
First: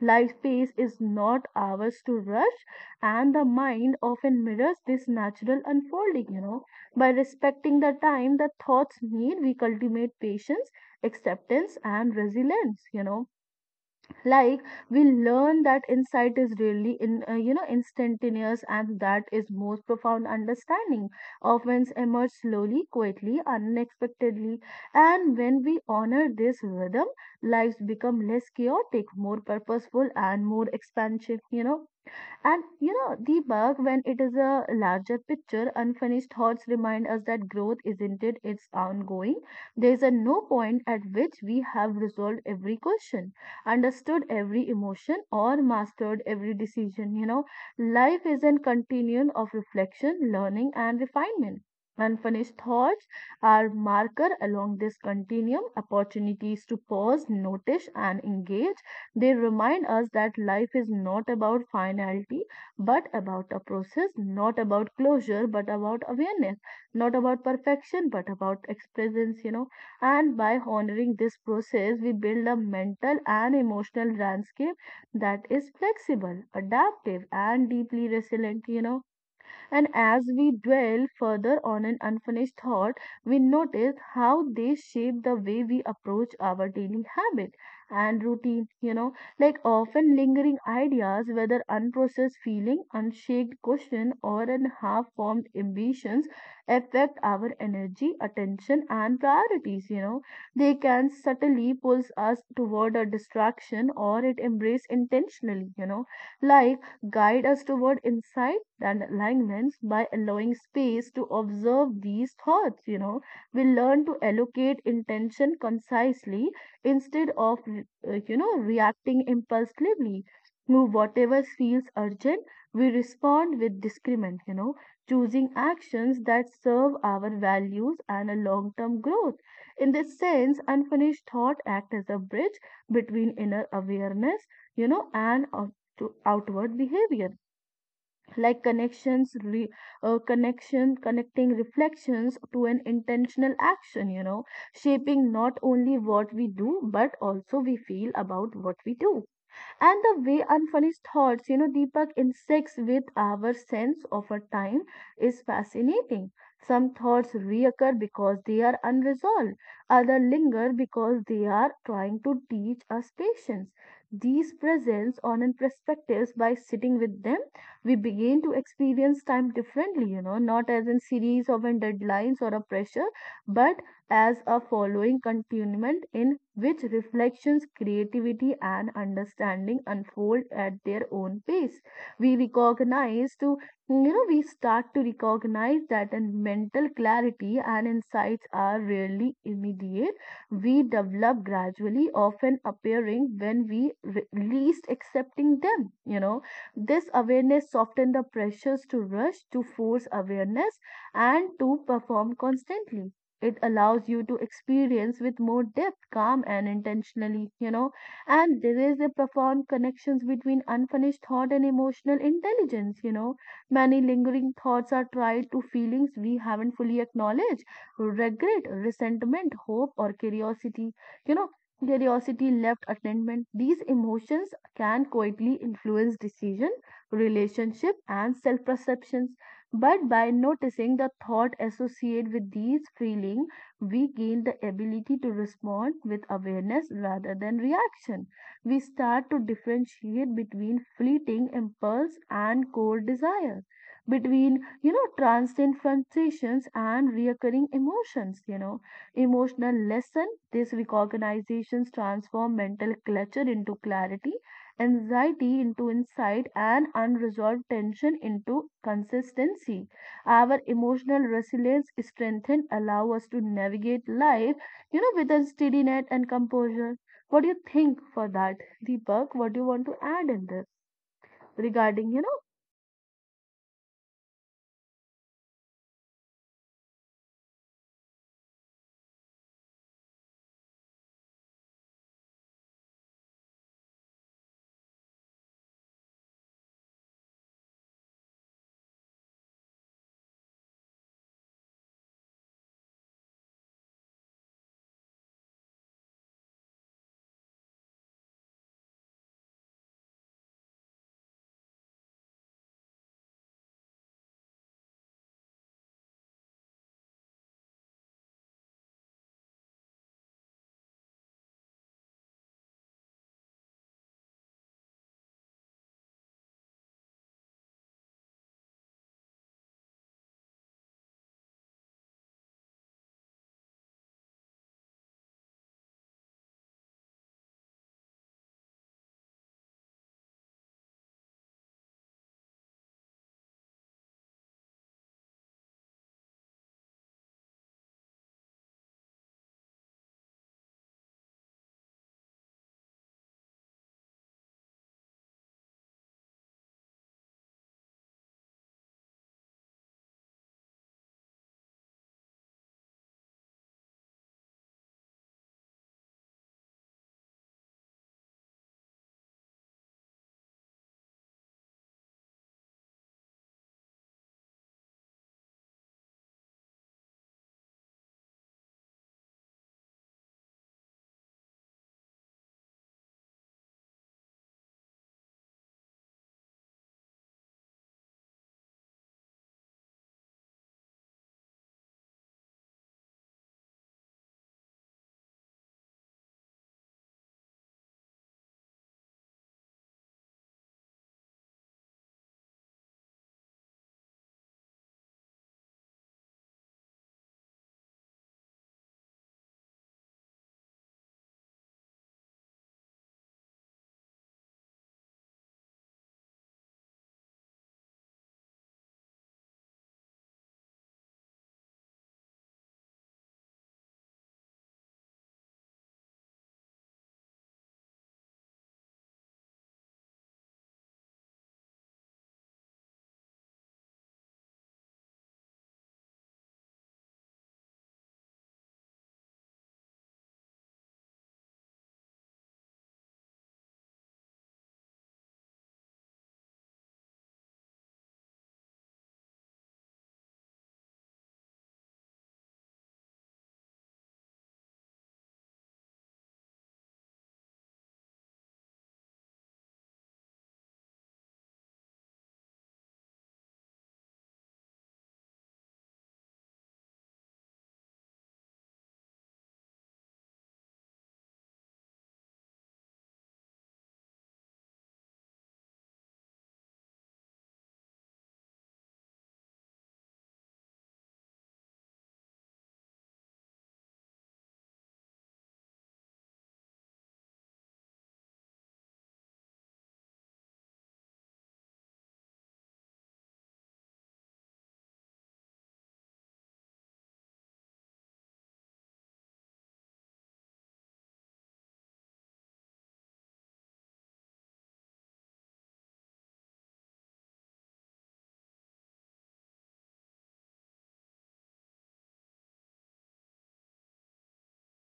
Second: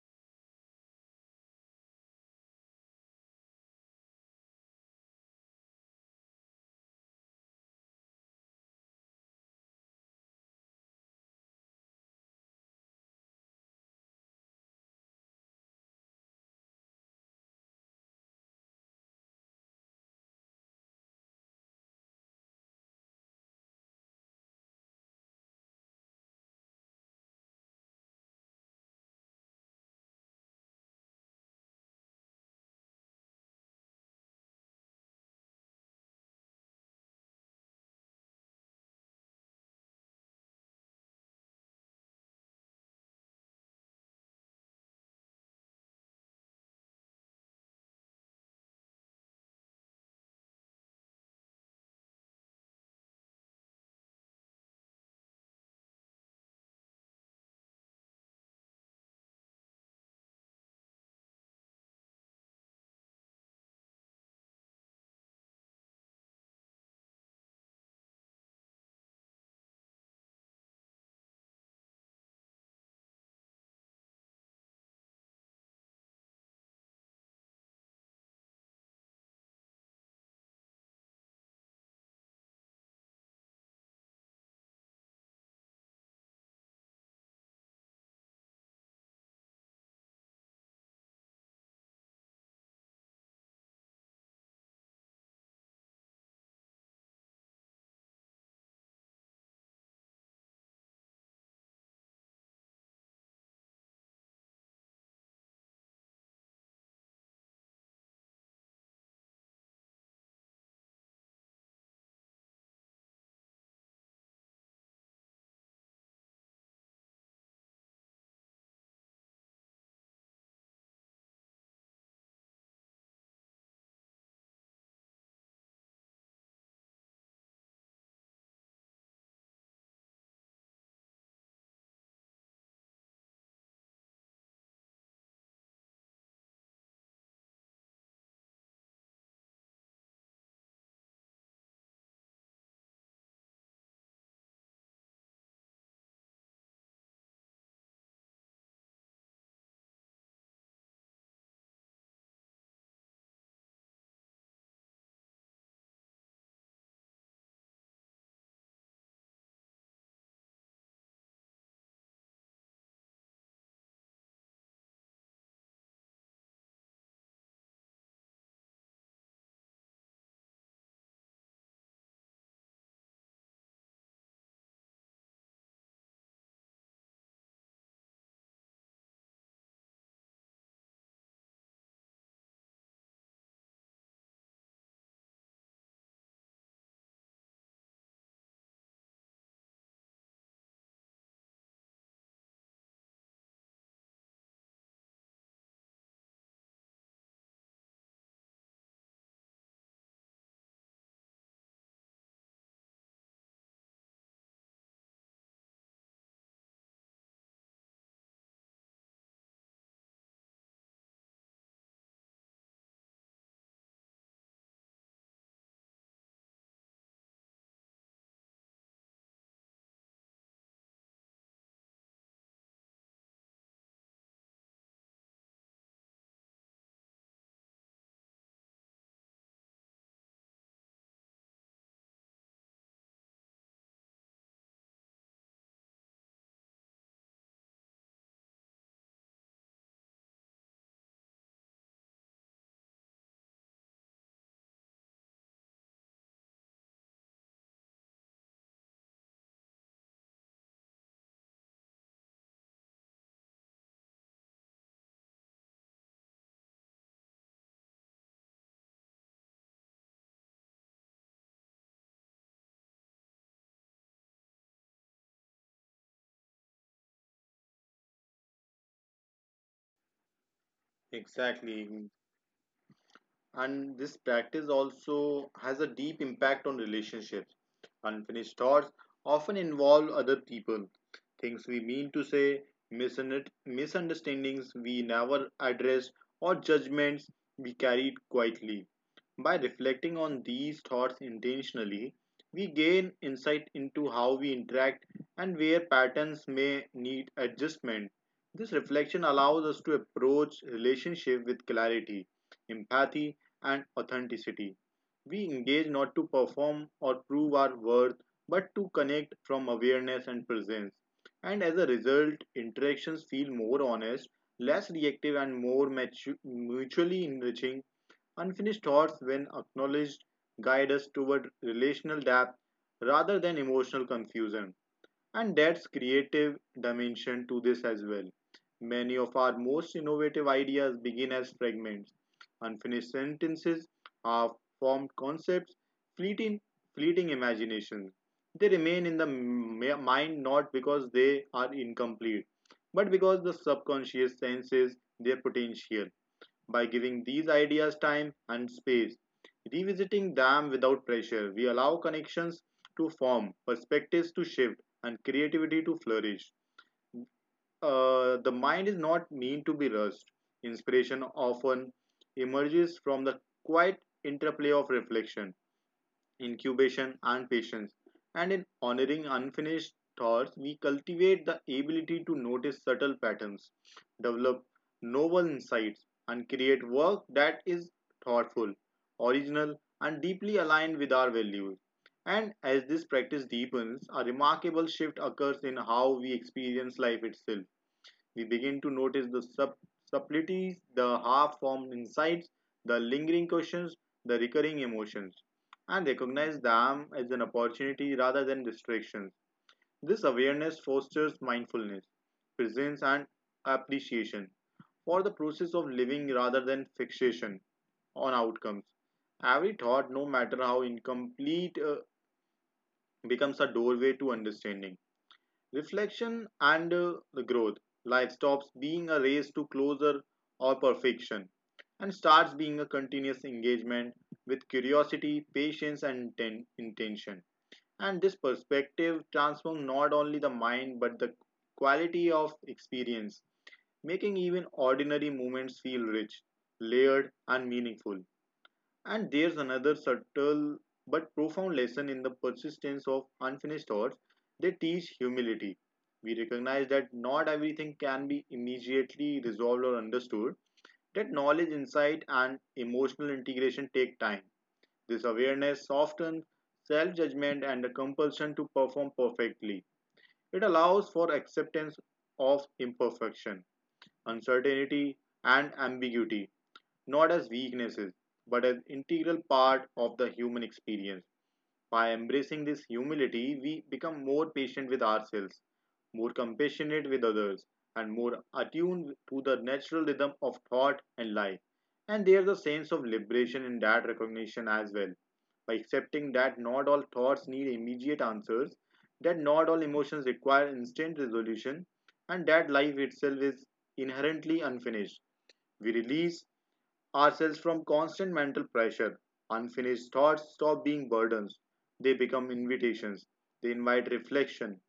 Life pace is not ours to rush, and the mind often mirrors this natural unfolding. By respecting the time that thoughts need, we cultivate patience, acceptance, and resilience you know like we learn that insight is really in you know instantaneous, and that is most profound understanding often emerge slowly, quietly, unexpectedly. And when we honor this rhythm, lives become less chaotic, more purposeful, and more expansive. And Deepak, when it is a larger picture, unfinished thoughts remind us that growth isn't it, it's ongoing. There is a no point at which we have resolved every question, understood every emotion, or mastered every decision. Life is a continuum of reflection, learning, and refinement. Unfinished thoughts are marker along this continuum, opportunities to pause, notice, and engage. They remind us that life is not about finality, but about a process, not about closure, but about awareness, not about perfection, but about presence. And by honoring this process, we build a mental and emotional landscape that is flexible, adaptive, and deeply resilient. And as we dwell further on an unfinished thought, we notice how they shape the way we approach our daily habit and routine, like often lingering ideas, whether unprocessed feeling, unshaked question, or an half formed ambitions, affect our energy, attention, and priorities. They can subtly pulls us toward a distraction or it embrace intentionally, you know like guide us toward insight and alignments by allowing space to observe these thoughts. We learn to allocate intention concisely instead of reacting impulsively. To whatever feels urgent, we respond with discernment, choosing actions that serve our values and a long term growth. In this sense, unfinished thought acts as a bridge between inner awareness you know and to outward behavior, like connecting reflections to an intentional action, shaping not only what we do, but also we feel about what we do. And the way unfinished thoughts, Deepak, intersects with our sense of our time is fascinating. Some thoughts reoccur because they are unresolved, others linger because they are trying to teach us patience. These presents on and perspectives, by sitting with them, we begin to experience time differently, not as in series of and deadlines or a pressure, but as a following continuum in which reflections, creativity, and understanding unfold at their own pace. We recognize to you know we start to recognize that a mental clarity and insights are rarely immediate. We develop gradually, often appearing when we least accepting them. This awareness softens the pressures to rush, to force awareness, and to perform constantly. It allows you to experience with more depth, calm, and intentionally. And there is a profound connections between unfinished thought and emotional intelligence. Many lingering thoughts are tied to feelings we haven't fully acknowledged: regret, resentment, hope, or curiosity. you know Curiosity left attendment, these emotions can quietly influence decision, relationship, and self perceptions. But by noticing the thought associated with these feelings, we gain the ability to respond with awareness rather than reaction. We start to differentiate between fleeting impulse and core desire, between, transient sensations and reoccurring emotions. Emotional lesson, these recognizations transform mental clutter into clarity, anxiety into insight, and unresolved tension into consistency. Our emotional resilience strengthen allow us to navigate life, with a steadiness and composure. What do you think for that, Deepak? What do you want to add in this
Exactly.
regarding,
And this practice also has a deep impact on relationships. Unfinished thoughts often involve other people, things we mean to say, misunderstandings we never address, or judgments we carried quietly. By reflecting on these thoughts intentionally, we gain insight into how we interact and where patterns may need adjustment. This reflection allows us to approach relationship with clarity, empathy, and authenticity. We engage not to perform or prove our worth, but to connect from awareness and presence. And as a result, interactions feel more honest, less reactive, and more mutually enriching. Unfinished thoughts, when acknowledged, guide us toward relational depth rather than emotional confusion. And that's creative dimension to this as well. Many of our most innovative ideas begin as fragments, unfinished sentences, half formed concepts, fleeting, fleeting imaginations. They remain in the mind not because they are incomplete, but because the subconscious senses their potential. By giving these ideas time and space, revisiting them without pressure, we allow connections to form, perspectives to shift, and creativity to flourish. The mind is not meant to be rushed. Inspiration often emerges from the quiet interplay of reflection, incubation, and patience. And in honoring unfinished thoughts, we cultivate the ability to notice subtle patterns, develop novel insights, and create work that is thoughtful, original, and deeply aligned with our values. And as this practice deepens, a remarkable shift occurs in how we experience life itself. We begin to notice the subtleties, the half formed insights, the lingering questions, the recurring emotions, and recognize them as an opportunity rather than distractions. This awareness fosters mindfulness, presence, and appreciation for the process of living rather than fixation on outcomes. Every thought, no matter how incomplete, becomes a doorway to understanding, reflection, and the growth. Life stops being a race to closer or perfection and starts being a continuous engagement with curiosity, patience, and intention. And this perspective transforms not only the mind but the quality of experience, making even ordinary moments feel rich, layered, and meaningful. And there's another subtle but profound lesson in the persistence of unfinished thoughts. They teach humility. We recognize that not everything can be immediately resolved or understood, that knowledge, insight, and emotional integration take time. This awareness softens self judgment and the compulsion to perform perfectly. It allows for acceptance of imperfection, uncertainty, and ambiguity, not as weaknesses, but as integral part of the human experience. By embracing this humility, we become more patient with ourselves, more compassionate with others, and more attuned to the natural rhythm of thought and life. And there's a sense of liberation in that recognition as well. By accepting that not all thoughts need immediate answers, that not all emotions require instant resolution, and that life itself is inherently unfinished, we release ourselves from constant mental pressure. Unfinished thoughts stop being burdens, they become invitations. They invite reflection,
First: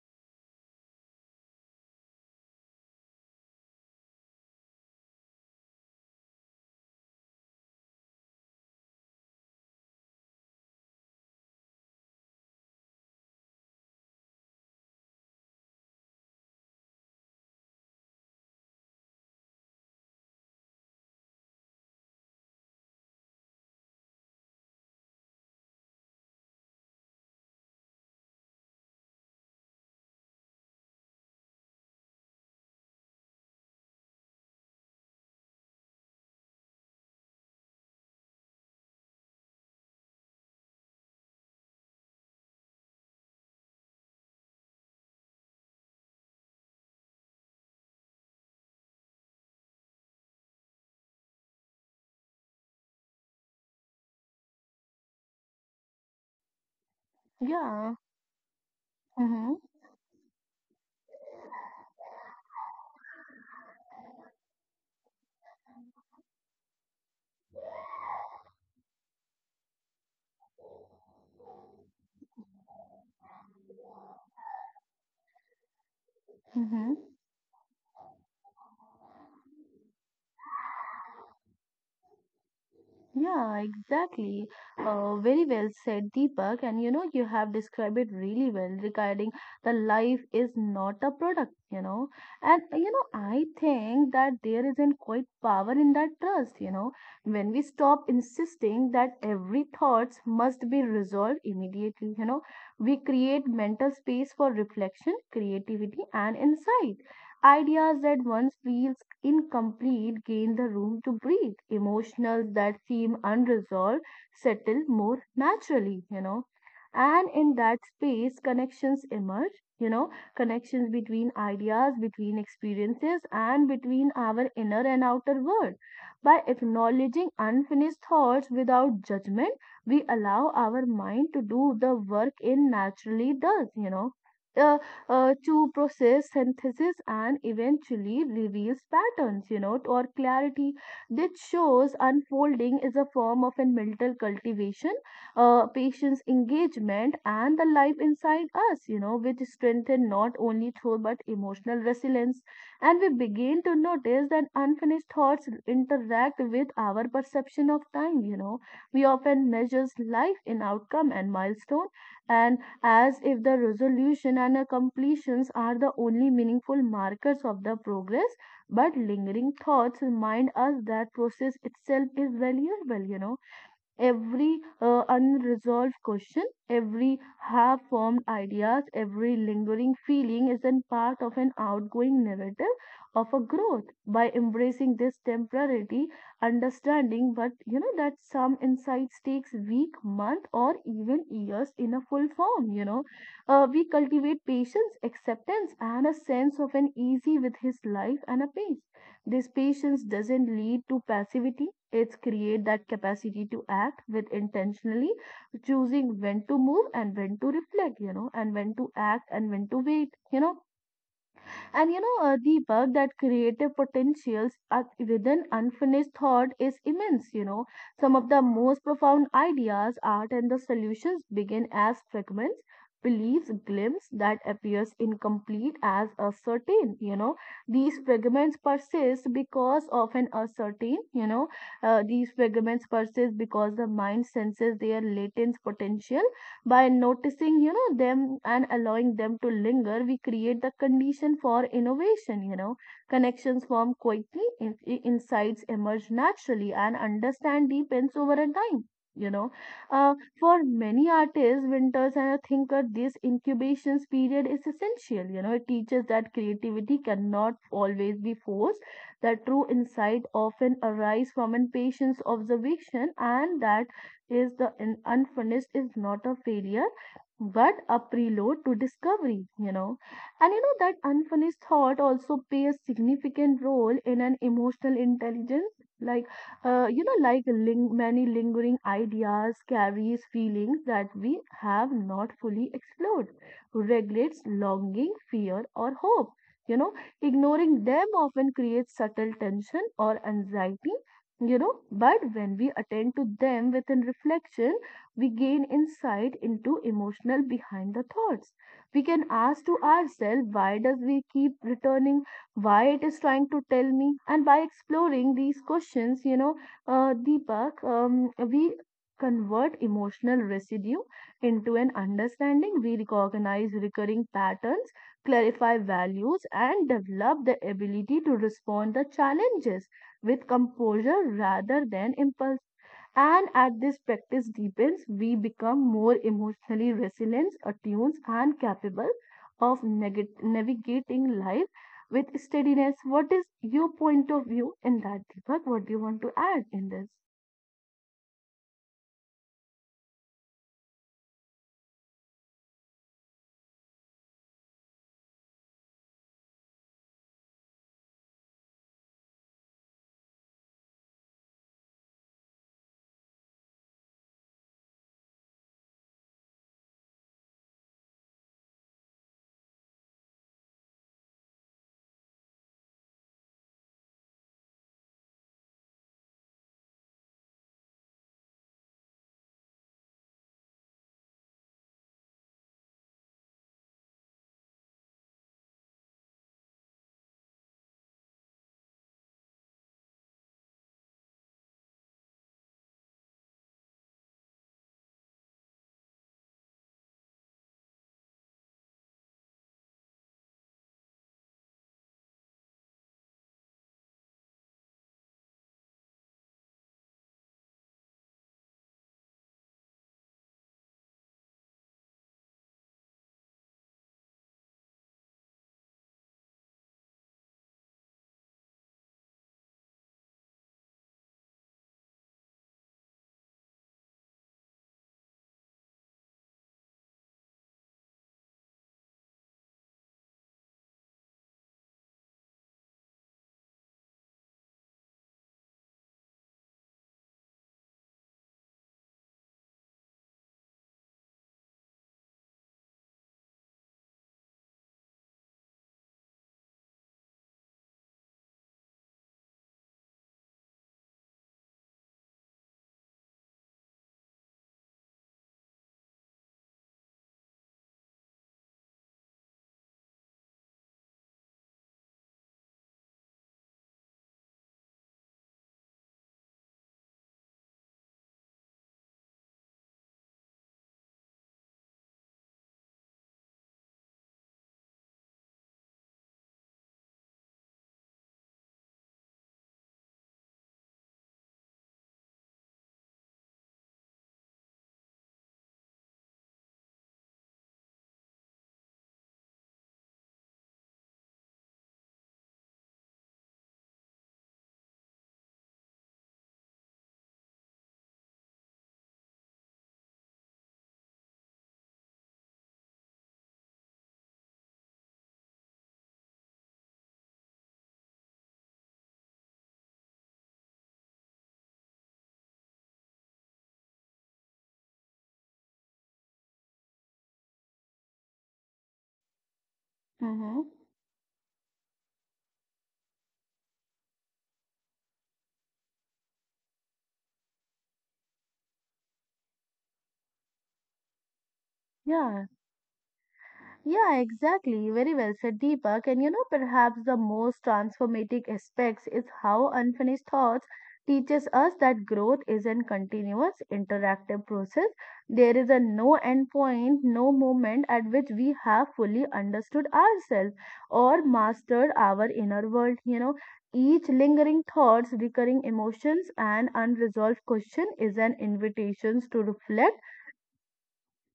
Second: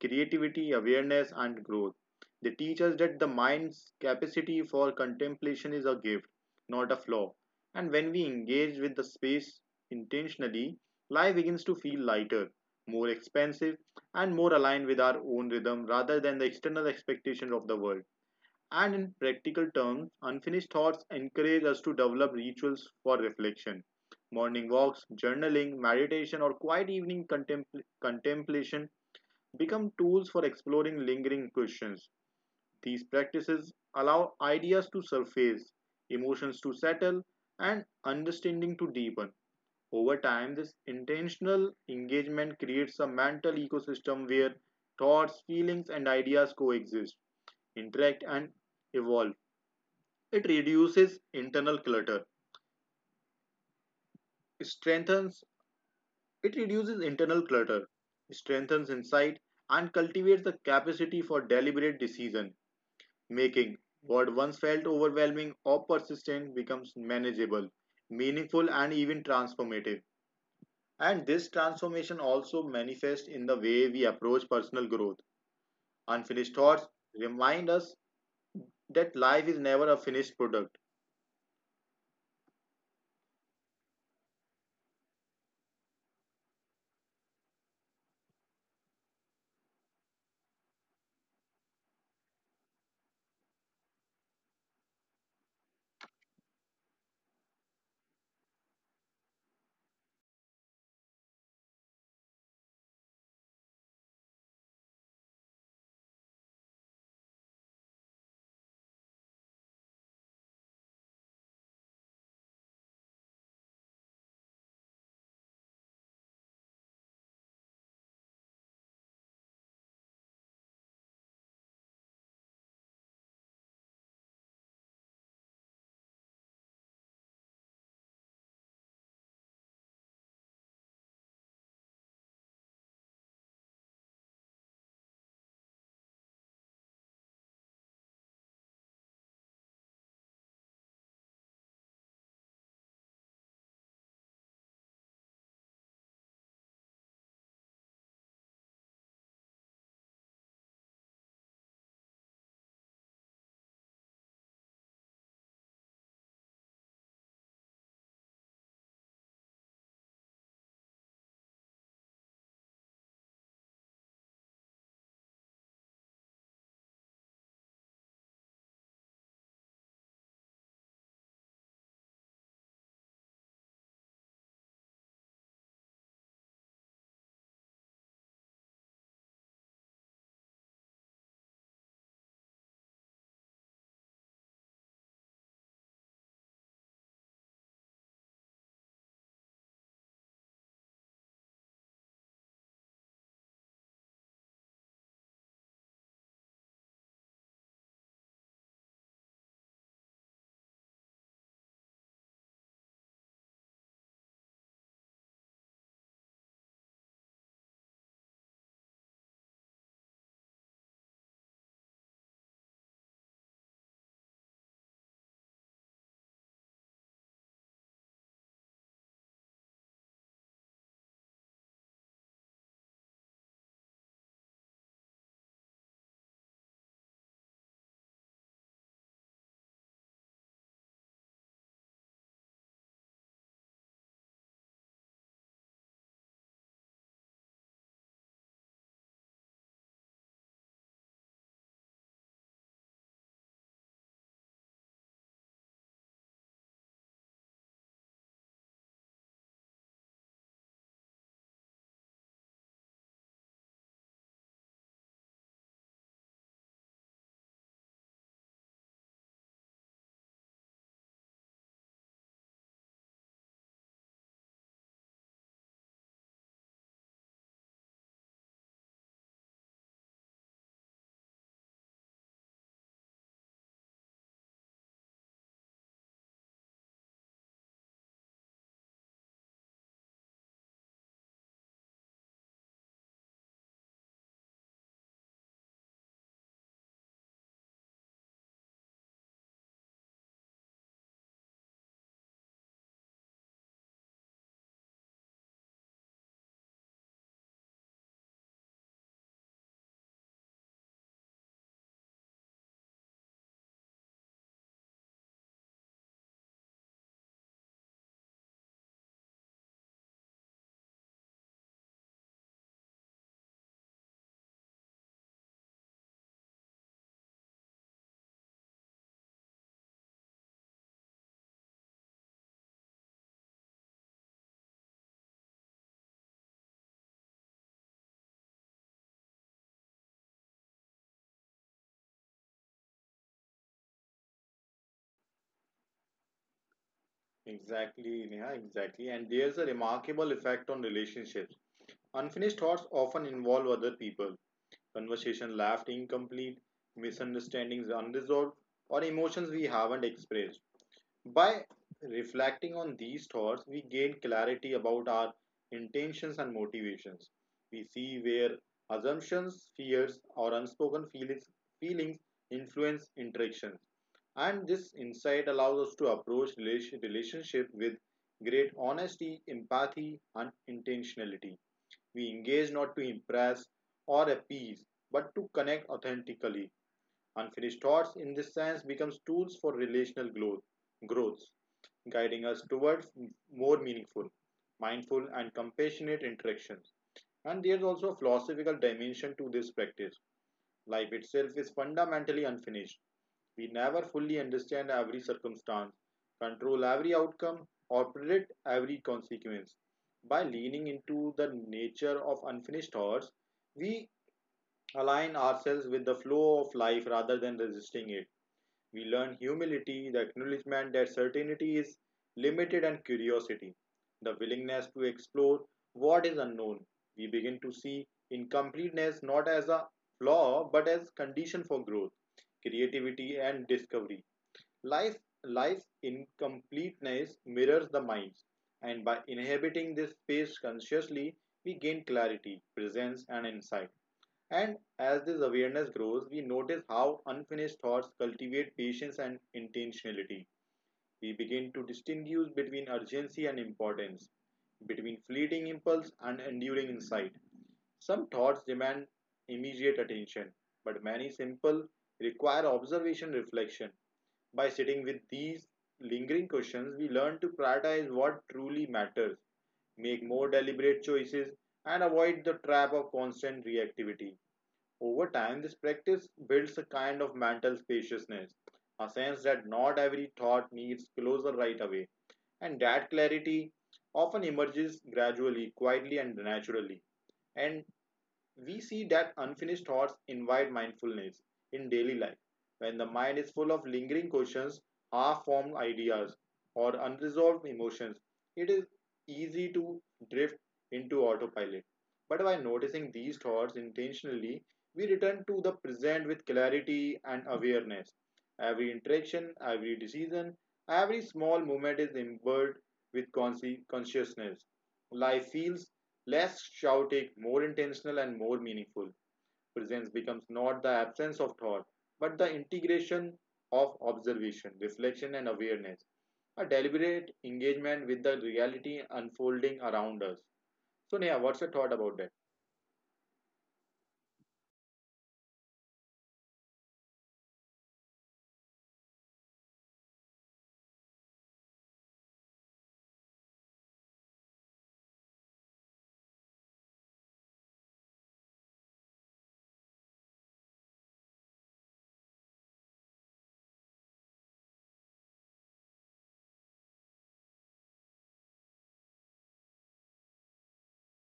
creativity, awareness, and growth. They teach us that the mind's capacity for contemplation is a gift, not a flaw. And when we engage with the space intentionally, life begins to feel lighter, more expansive, and more aligned with our own rhythm rather than the external expectations of the world. And in practical terms, unfinished thoughts encourage us to develop rituals for reflection. Morning walks, journaling, meditation, or quiet evening contemplation become tools for exploring lingering questions. These practices allow ideas to surface, emotions to settle, and understanding to deepen. Over time, this intentional engagement creates a mental ecosystem where thoughts, feelings, and ideas coexist, interact, and evolve. it reduces internal clutter, strengthens, it reduces internal clutter,
Yeah.
strengthens insight,
Mm-hmm.
and cultivates the capacity for deliberate decision making. What once felt overwhelming or persistent becomes manageable, meaningful, and even transformative. And this transformation also manifests in the way we approach personal growth. Unfinished thoughts
Mm-hmm.
remind us that life is never a finished product.
Yeah, exactly. Very well said, Deepak. And you have described it really well regarding the life is not a product, And I think that there isn't quite power in that trust, When we stop insisting that every thoughts must be resolved immediately, we create mental space for reflection, creativity, and insight. Ideas that once feels incomplete gain the room to breathe. Emotionals that seem unresolved settle more naturally, And in that space, connections emerge, connections between ideas, between experiences, and between our inner and outer world. By acknowledging unfinished thoughts without judgment, we allow our mind to do the work it naturally does, Uh, to process synthesis and eventually reveals patterns, or clarity that shows unfolding is a form of a mental cultivation, patient's engagement, and the life inside us, which strengthen not only through but emotional resilience. And we begin to notice that unfinished thoughts interact with our perception of time, We often measure life in outcome and milestone and as if the resolution and completions are the only meaningful markers of the progress. But lingering thoughts remind us that process itself is valuable. Every unresolved question, every half formed ideas, every lingering feeling is an part of an outgoing narrative of a growth. By embracing this temporality, understanding, but that some insights takes week, month, or even years in a full form. We cultivate patience, acceptance, and a sense of an easy with his life and a pace. This patience doesn't lead to passivity. It's create that capacity to act with intentionally, choosing when to move and when to reflect, and when to act and when to wait, and Deepak, that creative potentials are within unfinished thought is immense. Some of the most profound ideas, art, and the solutions begin as fragments, beliefs, glimpse that appears incomplete as a certain. You know, these fragments persist because of an certain. You know, These fragments persist because the mind senses their latent potential. By noticing, them and allowing them to linger, we create the condition for innovation, Connections form quickly, insights emerge naturally, and understand deepens over a time. You know, for many artists, winters and a thinker, this incubation period is essential. It teaches that creativity cannot always be forced, that true insight often arise from an patient's observation, and that is the unfinished is not a failure what a preload to discovery, And that unfinished thought also plays significant role in an emotional intelligence. Like, Many lingering ideas carries feelings that we have not fully explored, regulates longing, fear, or hope. You know, Ignoring them often creates subtle tension or anxiety. But when we attend to them within reflection, we gain insight into emotional behind the thoughts. We can ask to ourselves why does we keep returning, why it is trying to tell me. And by exploring these questions, Deepak, we convert emotional residue into an understanding. We recognize recurring patterns, clarify values, and develop the ability to respond the challenges with composure rather than impulse. And as this practice deepens, we become more emotionally resilient, attuned, and capable of navigating life with steadiness. What is your point of view in that, Deepak? What do you want to add in this?
Exactly, Neha, exactly. And there's a remarkable effect on relationships. Unfinished thoughts often involve other people. Conversation left incomplete, misunderstandings unresolved, or emotions we haven't expressed. By reflecting on these thoughts, we gain clarity about our intentions and motivations. We see where assumptions, fears, or unspoken feelings influence interactions. And this insight allows us to approach relationship with great honesty, empathy, and intentionality. We engage not to impress or appease, but to connect authentically. Unfinished thoughts, in this sense, becomes tools for relational growth, growths, guiding us towards more meaningful, mindful, and compassionate interactions. And there's also a philosophical dimension to this practice. Life itself is fundamentally unfinished. We never fully understand every circumstance, control every outcome, or predict every consequence. By leaning into the nature of unfinished thoughts, we align ourselves with the flow of life rather than resisting it. We learn humility, the acknowledgement that certainty is limited, and curiosity, the willingness to explore what is unknown. We begin to see incompleteness not as a flaw but as condition for growth, creativity, and discovery. Life, life's incompleteness mirrors the mind's, and by inhabiting this space consciously, we gain clarity, presence, and insight. And as this awareness grows, we notice how unfinished thoughts cultivate patience and intentionality. We begin to distinguish between urgency and importance, between fleeting impulse and enduring insight. Some thoughts demand immediate attention, but many simple require observation reflection by sitting with these lingering questions, we learn to prioritize what truly matters, make more deliberate choices, and avoid the trap of constant reactivity. Over time, this practice builds a kind of mental spaciousness, a sense that not every thought needs closure right away, and that clarity often emerges gradually, quietly, and naturally. And we see that unfinished thoughts invite mindfulness in daily life. When the mind is full of lingering questions, half formed ideas, or unresolved emotions, it is easy to drift into autopilot. But by noticing these thoughts intentionally, we return to the present with clarity and awareness. Every interaction, every decision, every small movement is imbued with consciousness. Life feels less shouting, more intentional, and more meaningful. Presence becomes
Mm-hmm.
not the absence of thought, but the integration of observation, reflection, and awareness. A deliberate engagement with the reality unfolding around us. So, Neha, what's your thought about that?
Yeah. Yeah, exactly. Very well said, Deepak. And perhaps the most transformative aspects is how unfinished thoughts teaches us that growth is a continuous interactive process. There is a no end point, no moment at which we have fully understood ourselves or mastered our inner world. Each lingering thoughts, recurring emotions, and unresolved question is an invitation to reflect,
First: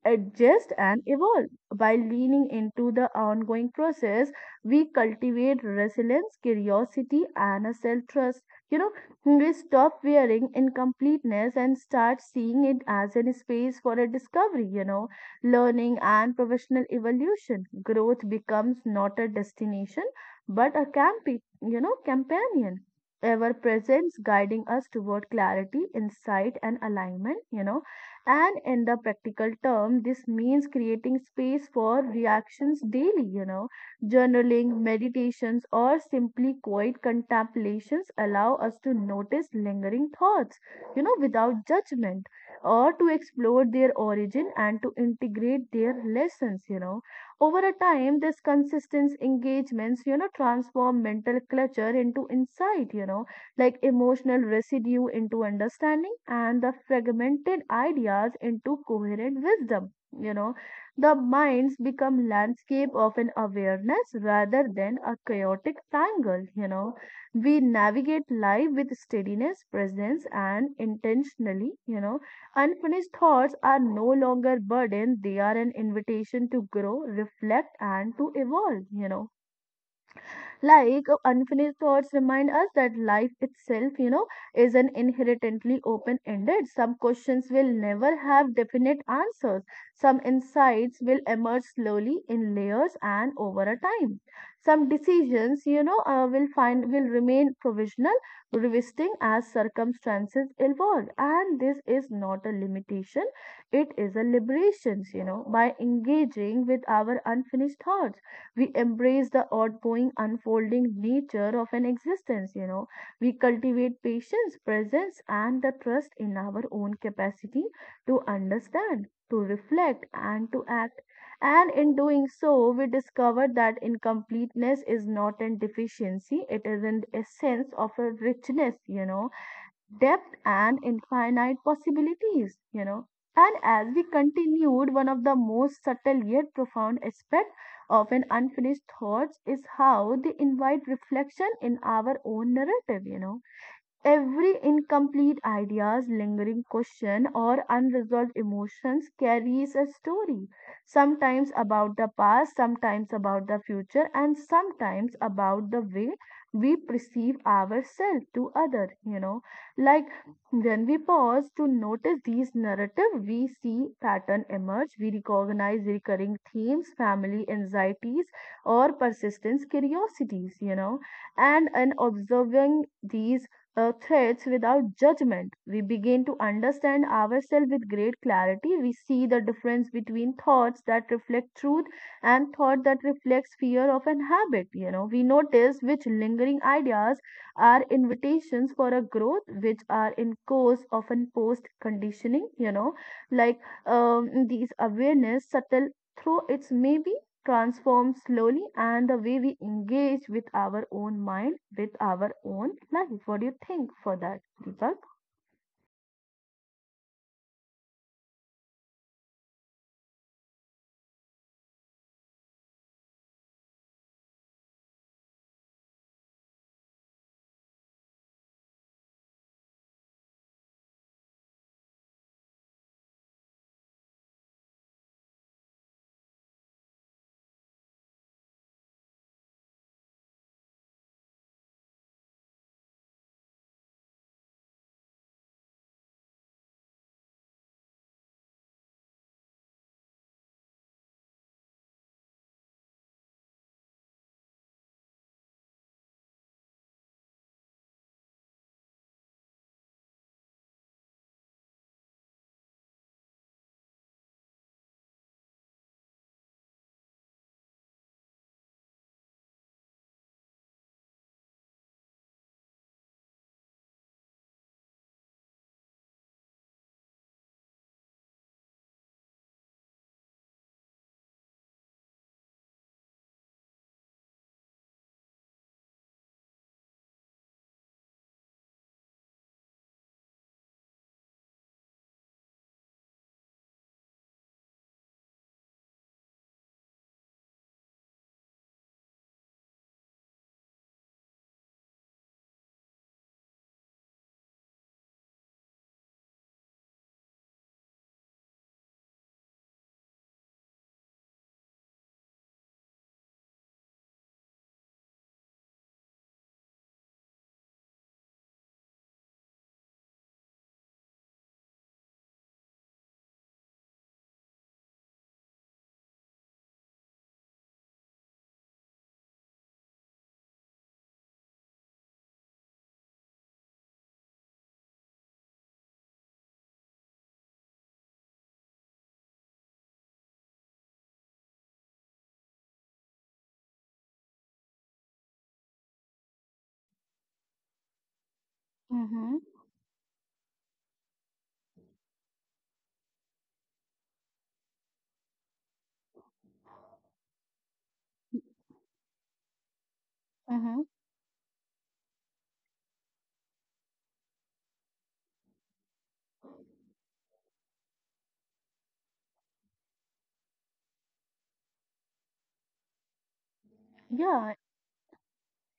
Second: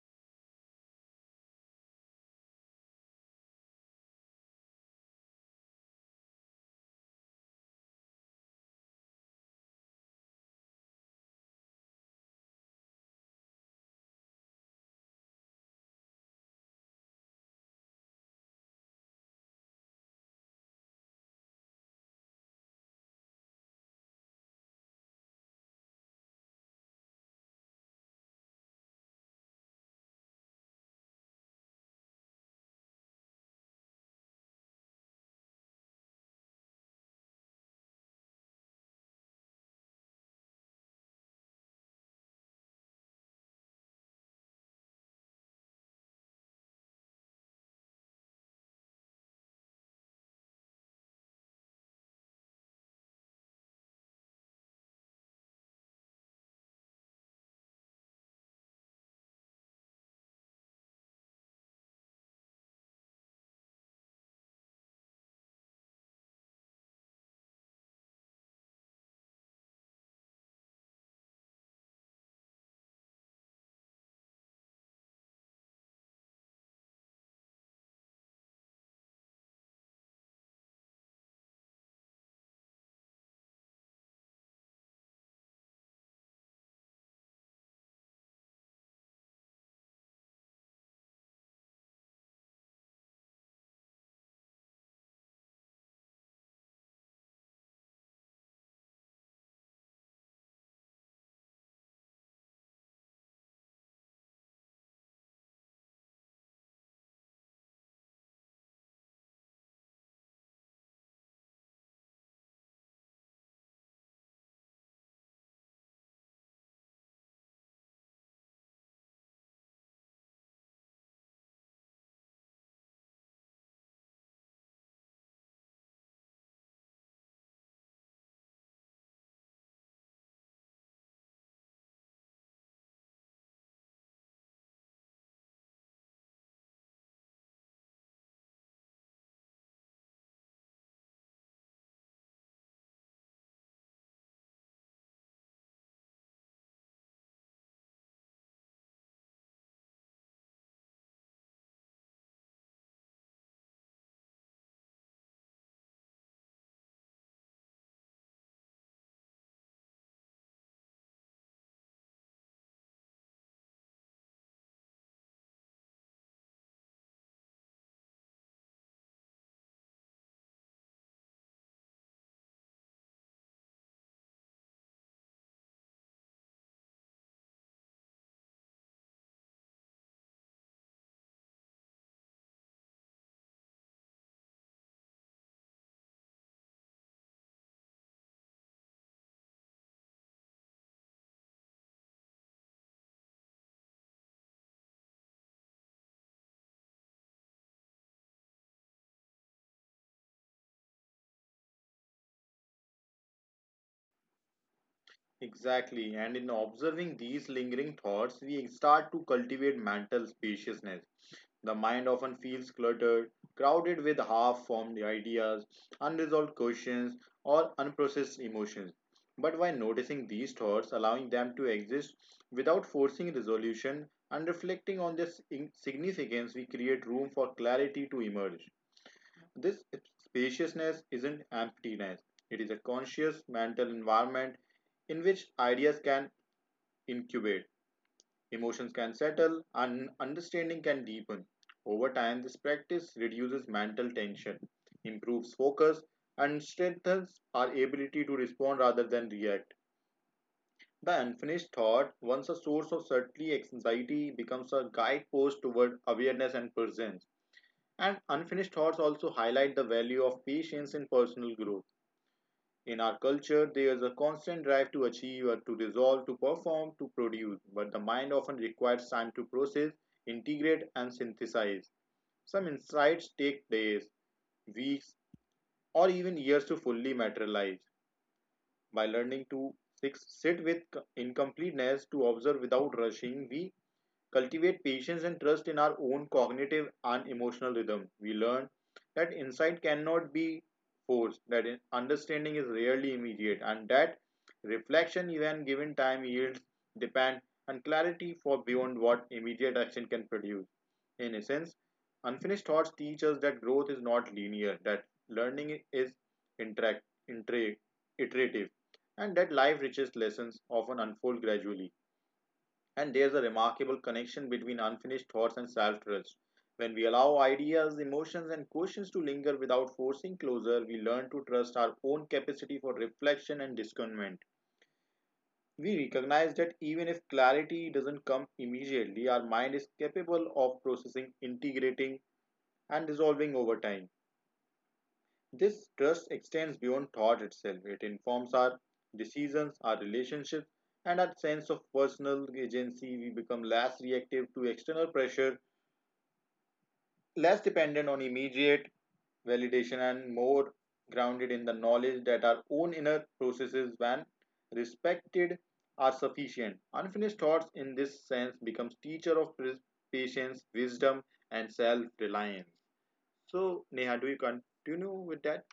adjust, and evolve. By leaning into the ongoing process, we cultivate resilience, curiosity, and a self trust. You know, we stop fearing incompleteness and start seeing it as a space for a discovery, learning and professional evolution. Growth becomes not a destination but a companion ever presence guiding us toward clarity, insight, and alignment. And in the practical term, this means creating space for reactions daily, Journaling, meditations, or simply quiet contemplations allow us to notice lingering thoughts, without judgment, or to explore their origin and to integrate their lessons, Over a time, this consistent engagements, transform mental clutter into insight, like emotional residue into understanding and the fragmented ideas into coherent wisdom. You know, the minds become landscape of an awareness rather than a chaotic tangle. We navigate life with steadiness, presence, and intentionally. Unfinished thoughts are no longer burden; they are an invitation to grow, reflect, and to evolve. Unfinished thoughts remind us that life itself, is an inherently open ended. Some questions will never have definite answers. Some insights will emerge slowly in layers and over a time. Some decisions, will remain provisional, revisiting as circumstances evolve. And this is not a limitation; it is a liberation. By engaging with our unfinished thoughts we embrace the outgoing, unfolding nature of an existence, We cultivate patience, presence, and the trust in our own capacity to understand, to reflect, and to act. And in doing so, we discover that incompleteness is not an deficiency, it is an essence of a richness, depth and infinite possibilities, And as we continued, one of the most subtle yet profound aspects of an unfinished thoughts is how they invite reflection in our own narrative, every incomplete ideas, lingering question, or unresolved emotions carries a story, sometimes about the past, sometimes about the future, and sometimes about the way we perceive ourselves to other, Like when we pause to notice these narrative, we see pattern emerge, we recognize recurring themes, family anxieties, or persistence curiosities, And in observing these threats without judgment. We begin to understand ourselves with great clarity. We see the difference between thoughts that reflect truth and thought that reflects fear of an habit. We notice which lingering ideas are invitations for a growth, which are in course of an post conditioning. Like these awareness subtle through its maybe transforms slowly and the way we engage with our own mind, with our own life. What do you think for that, Deepak?
Exactly, and in observing these lingering thoughts, we start to cultivate mental spaciousness. The mind often feels cluttered, crowded with half formed ideas, unresolved questions, or unprocessed emotions. But by noticing these thoughts, allowing them to exist without forcing resolution, and reflecting on their significance, we create room for clarity to emerge. This spaciousness isn't emptiness, it is a conscious mental environment in which ideas can incubate. Emotions can settle and understanding can deepen. Over time, this practice reduces mental tension, improves focus, and strengthens our ability to respond rather than react. The unfinished thought, once a source of certainty, anxiety becomes a guidepost toward awareness and presence. And unfinished thoughts also highlight the value of patience in personal growth in our culture, there is a constant drive to achieve, or to resolve, to perform, to produce, but the mind often requires time to process, integrate, and synthesize. Some insights take days, weeks, or even years to fully materialize. By learning to sit with incompleteness, to observe without rushing, we cultivate patience and trust in our own cognitive and emotional rhythm. We learn that insight cannot be forced, that understanding is rarely immediate, and that reflection, even given time, yields depend and clarity for beyond what immediate action can produce. In essence, unfinished thoughts teach us that growth is not linear, that learning is interact, interact, iterative, and that life richest lessons often unfold gradually. And there's a remarkable connection between unfinished thoughts and self trust. When we allow ideas, emotions, and questions to linger without forcing closure, we learn to trust our own capacity for reflection and discernment. We recognize that even if clarity doesn't come immediately, our mind is capable of processing, integrating, and resolving over time. This trust extends beyond thought itself, it informs our
Mm-hmm.
decisions, our relationships, and our sense of personal agency, we become less reactive to external pressure less dependent on immediate validation and
Mm-hmm.
more grounded in the knowledge that our own inner processes, when respected, are sufficient. Unfinished thoughts, in this sense, becomes teacher of patience, wisdom, and self-reliance. So, Neha, do you
Yeah,
continue with that?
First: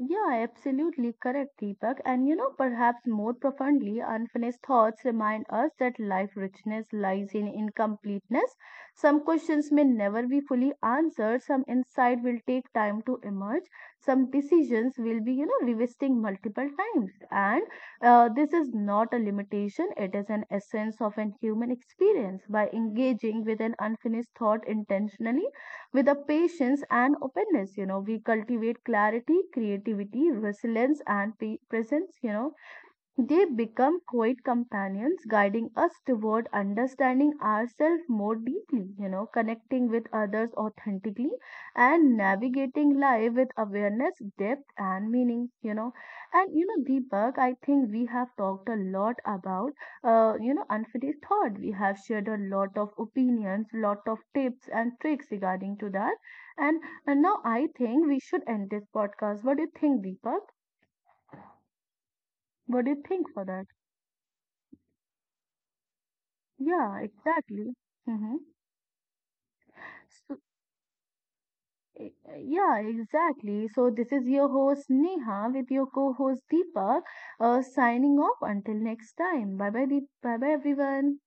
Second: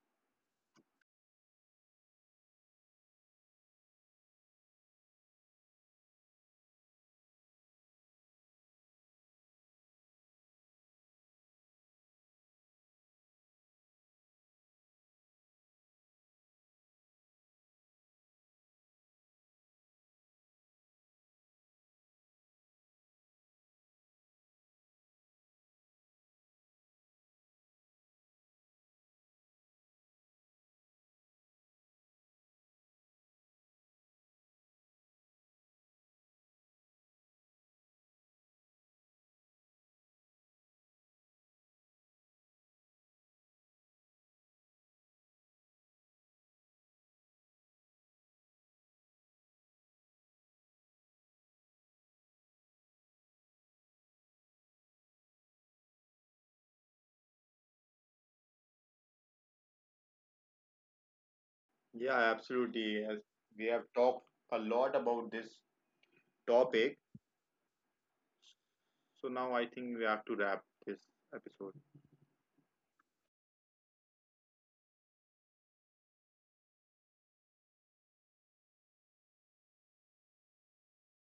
Yeah, absolutely correct, Deepak. And perhaps more profoundly, unfinished thoughts remind us that life richness lies in incompleteness. Some questions may never be fully answered, some insight will take time to emerge, some decisions will be, revisiting multiple times. And this is not a limitation, it is an essence of an human experience. By engaging with an unfinished thought intentionally, with a patience and openness, we cultivate clarity, creativity, resilience, and presence. They become quiet companions, guiding us toward understanding ourselves more deeply, connecting with others authentically, and navigating life with awareness, depth, and meaning, And, Deepak, I think we have talked a lot about, unfinished thought. We have shared a lot of opinions, lot of tips and tricks regarding to that. And now I think we should end this podcast. What do you think, Deepak?
Yeah,
What do
absolutely.
you
As
think for
we
that?
have talked a lot about this topic,
Yeah, exactly. Hmm.
so now I think we have to
So,
wrap this episode.
yeah, exactly. So, this is your host Neha with your co host Deepak, signing off until next time. Bye bye, bye bye, everyone.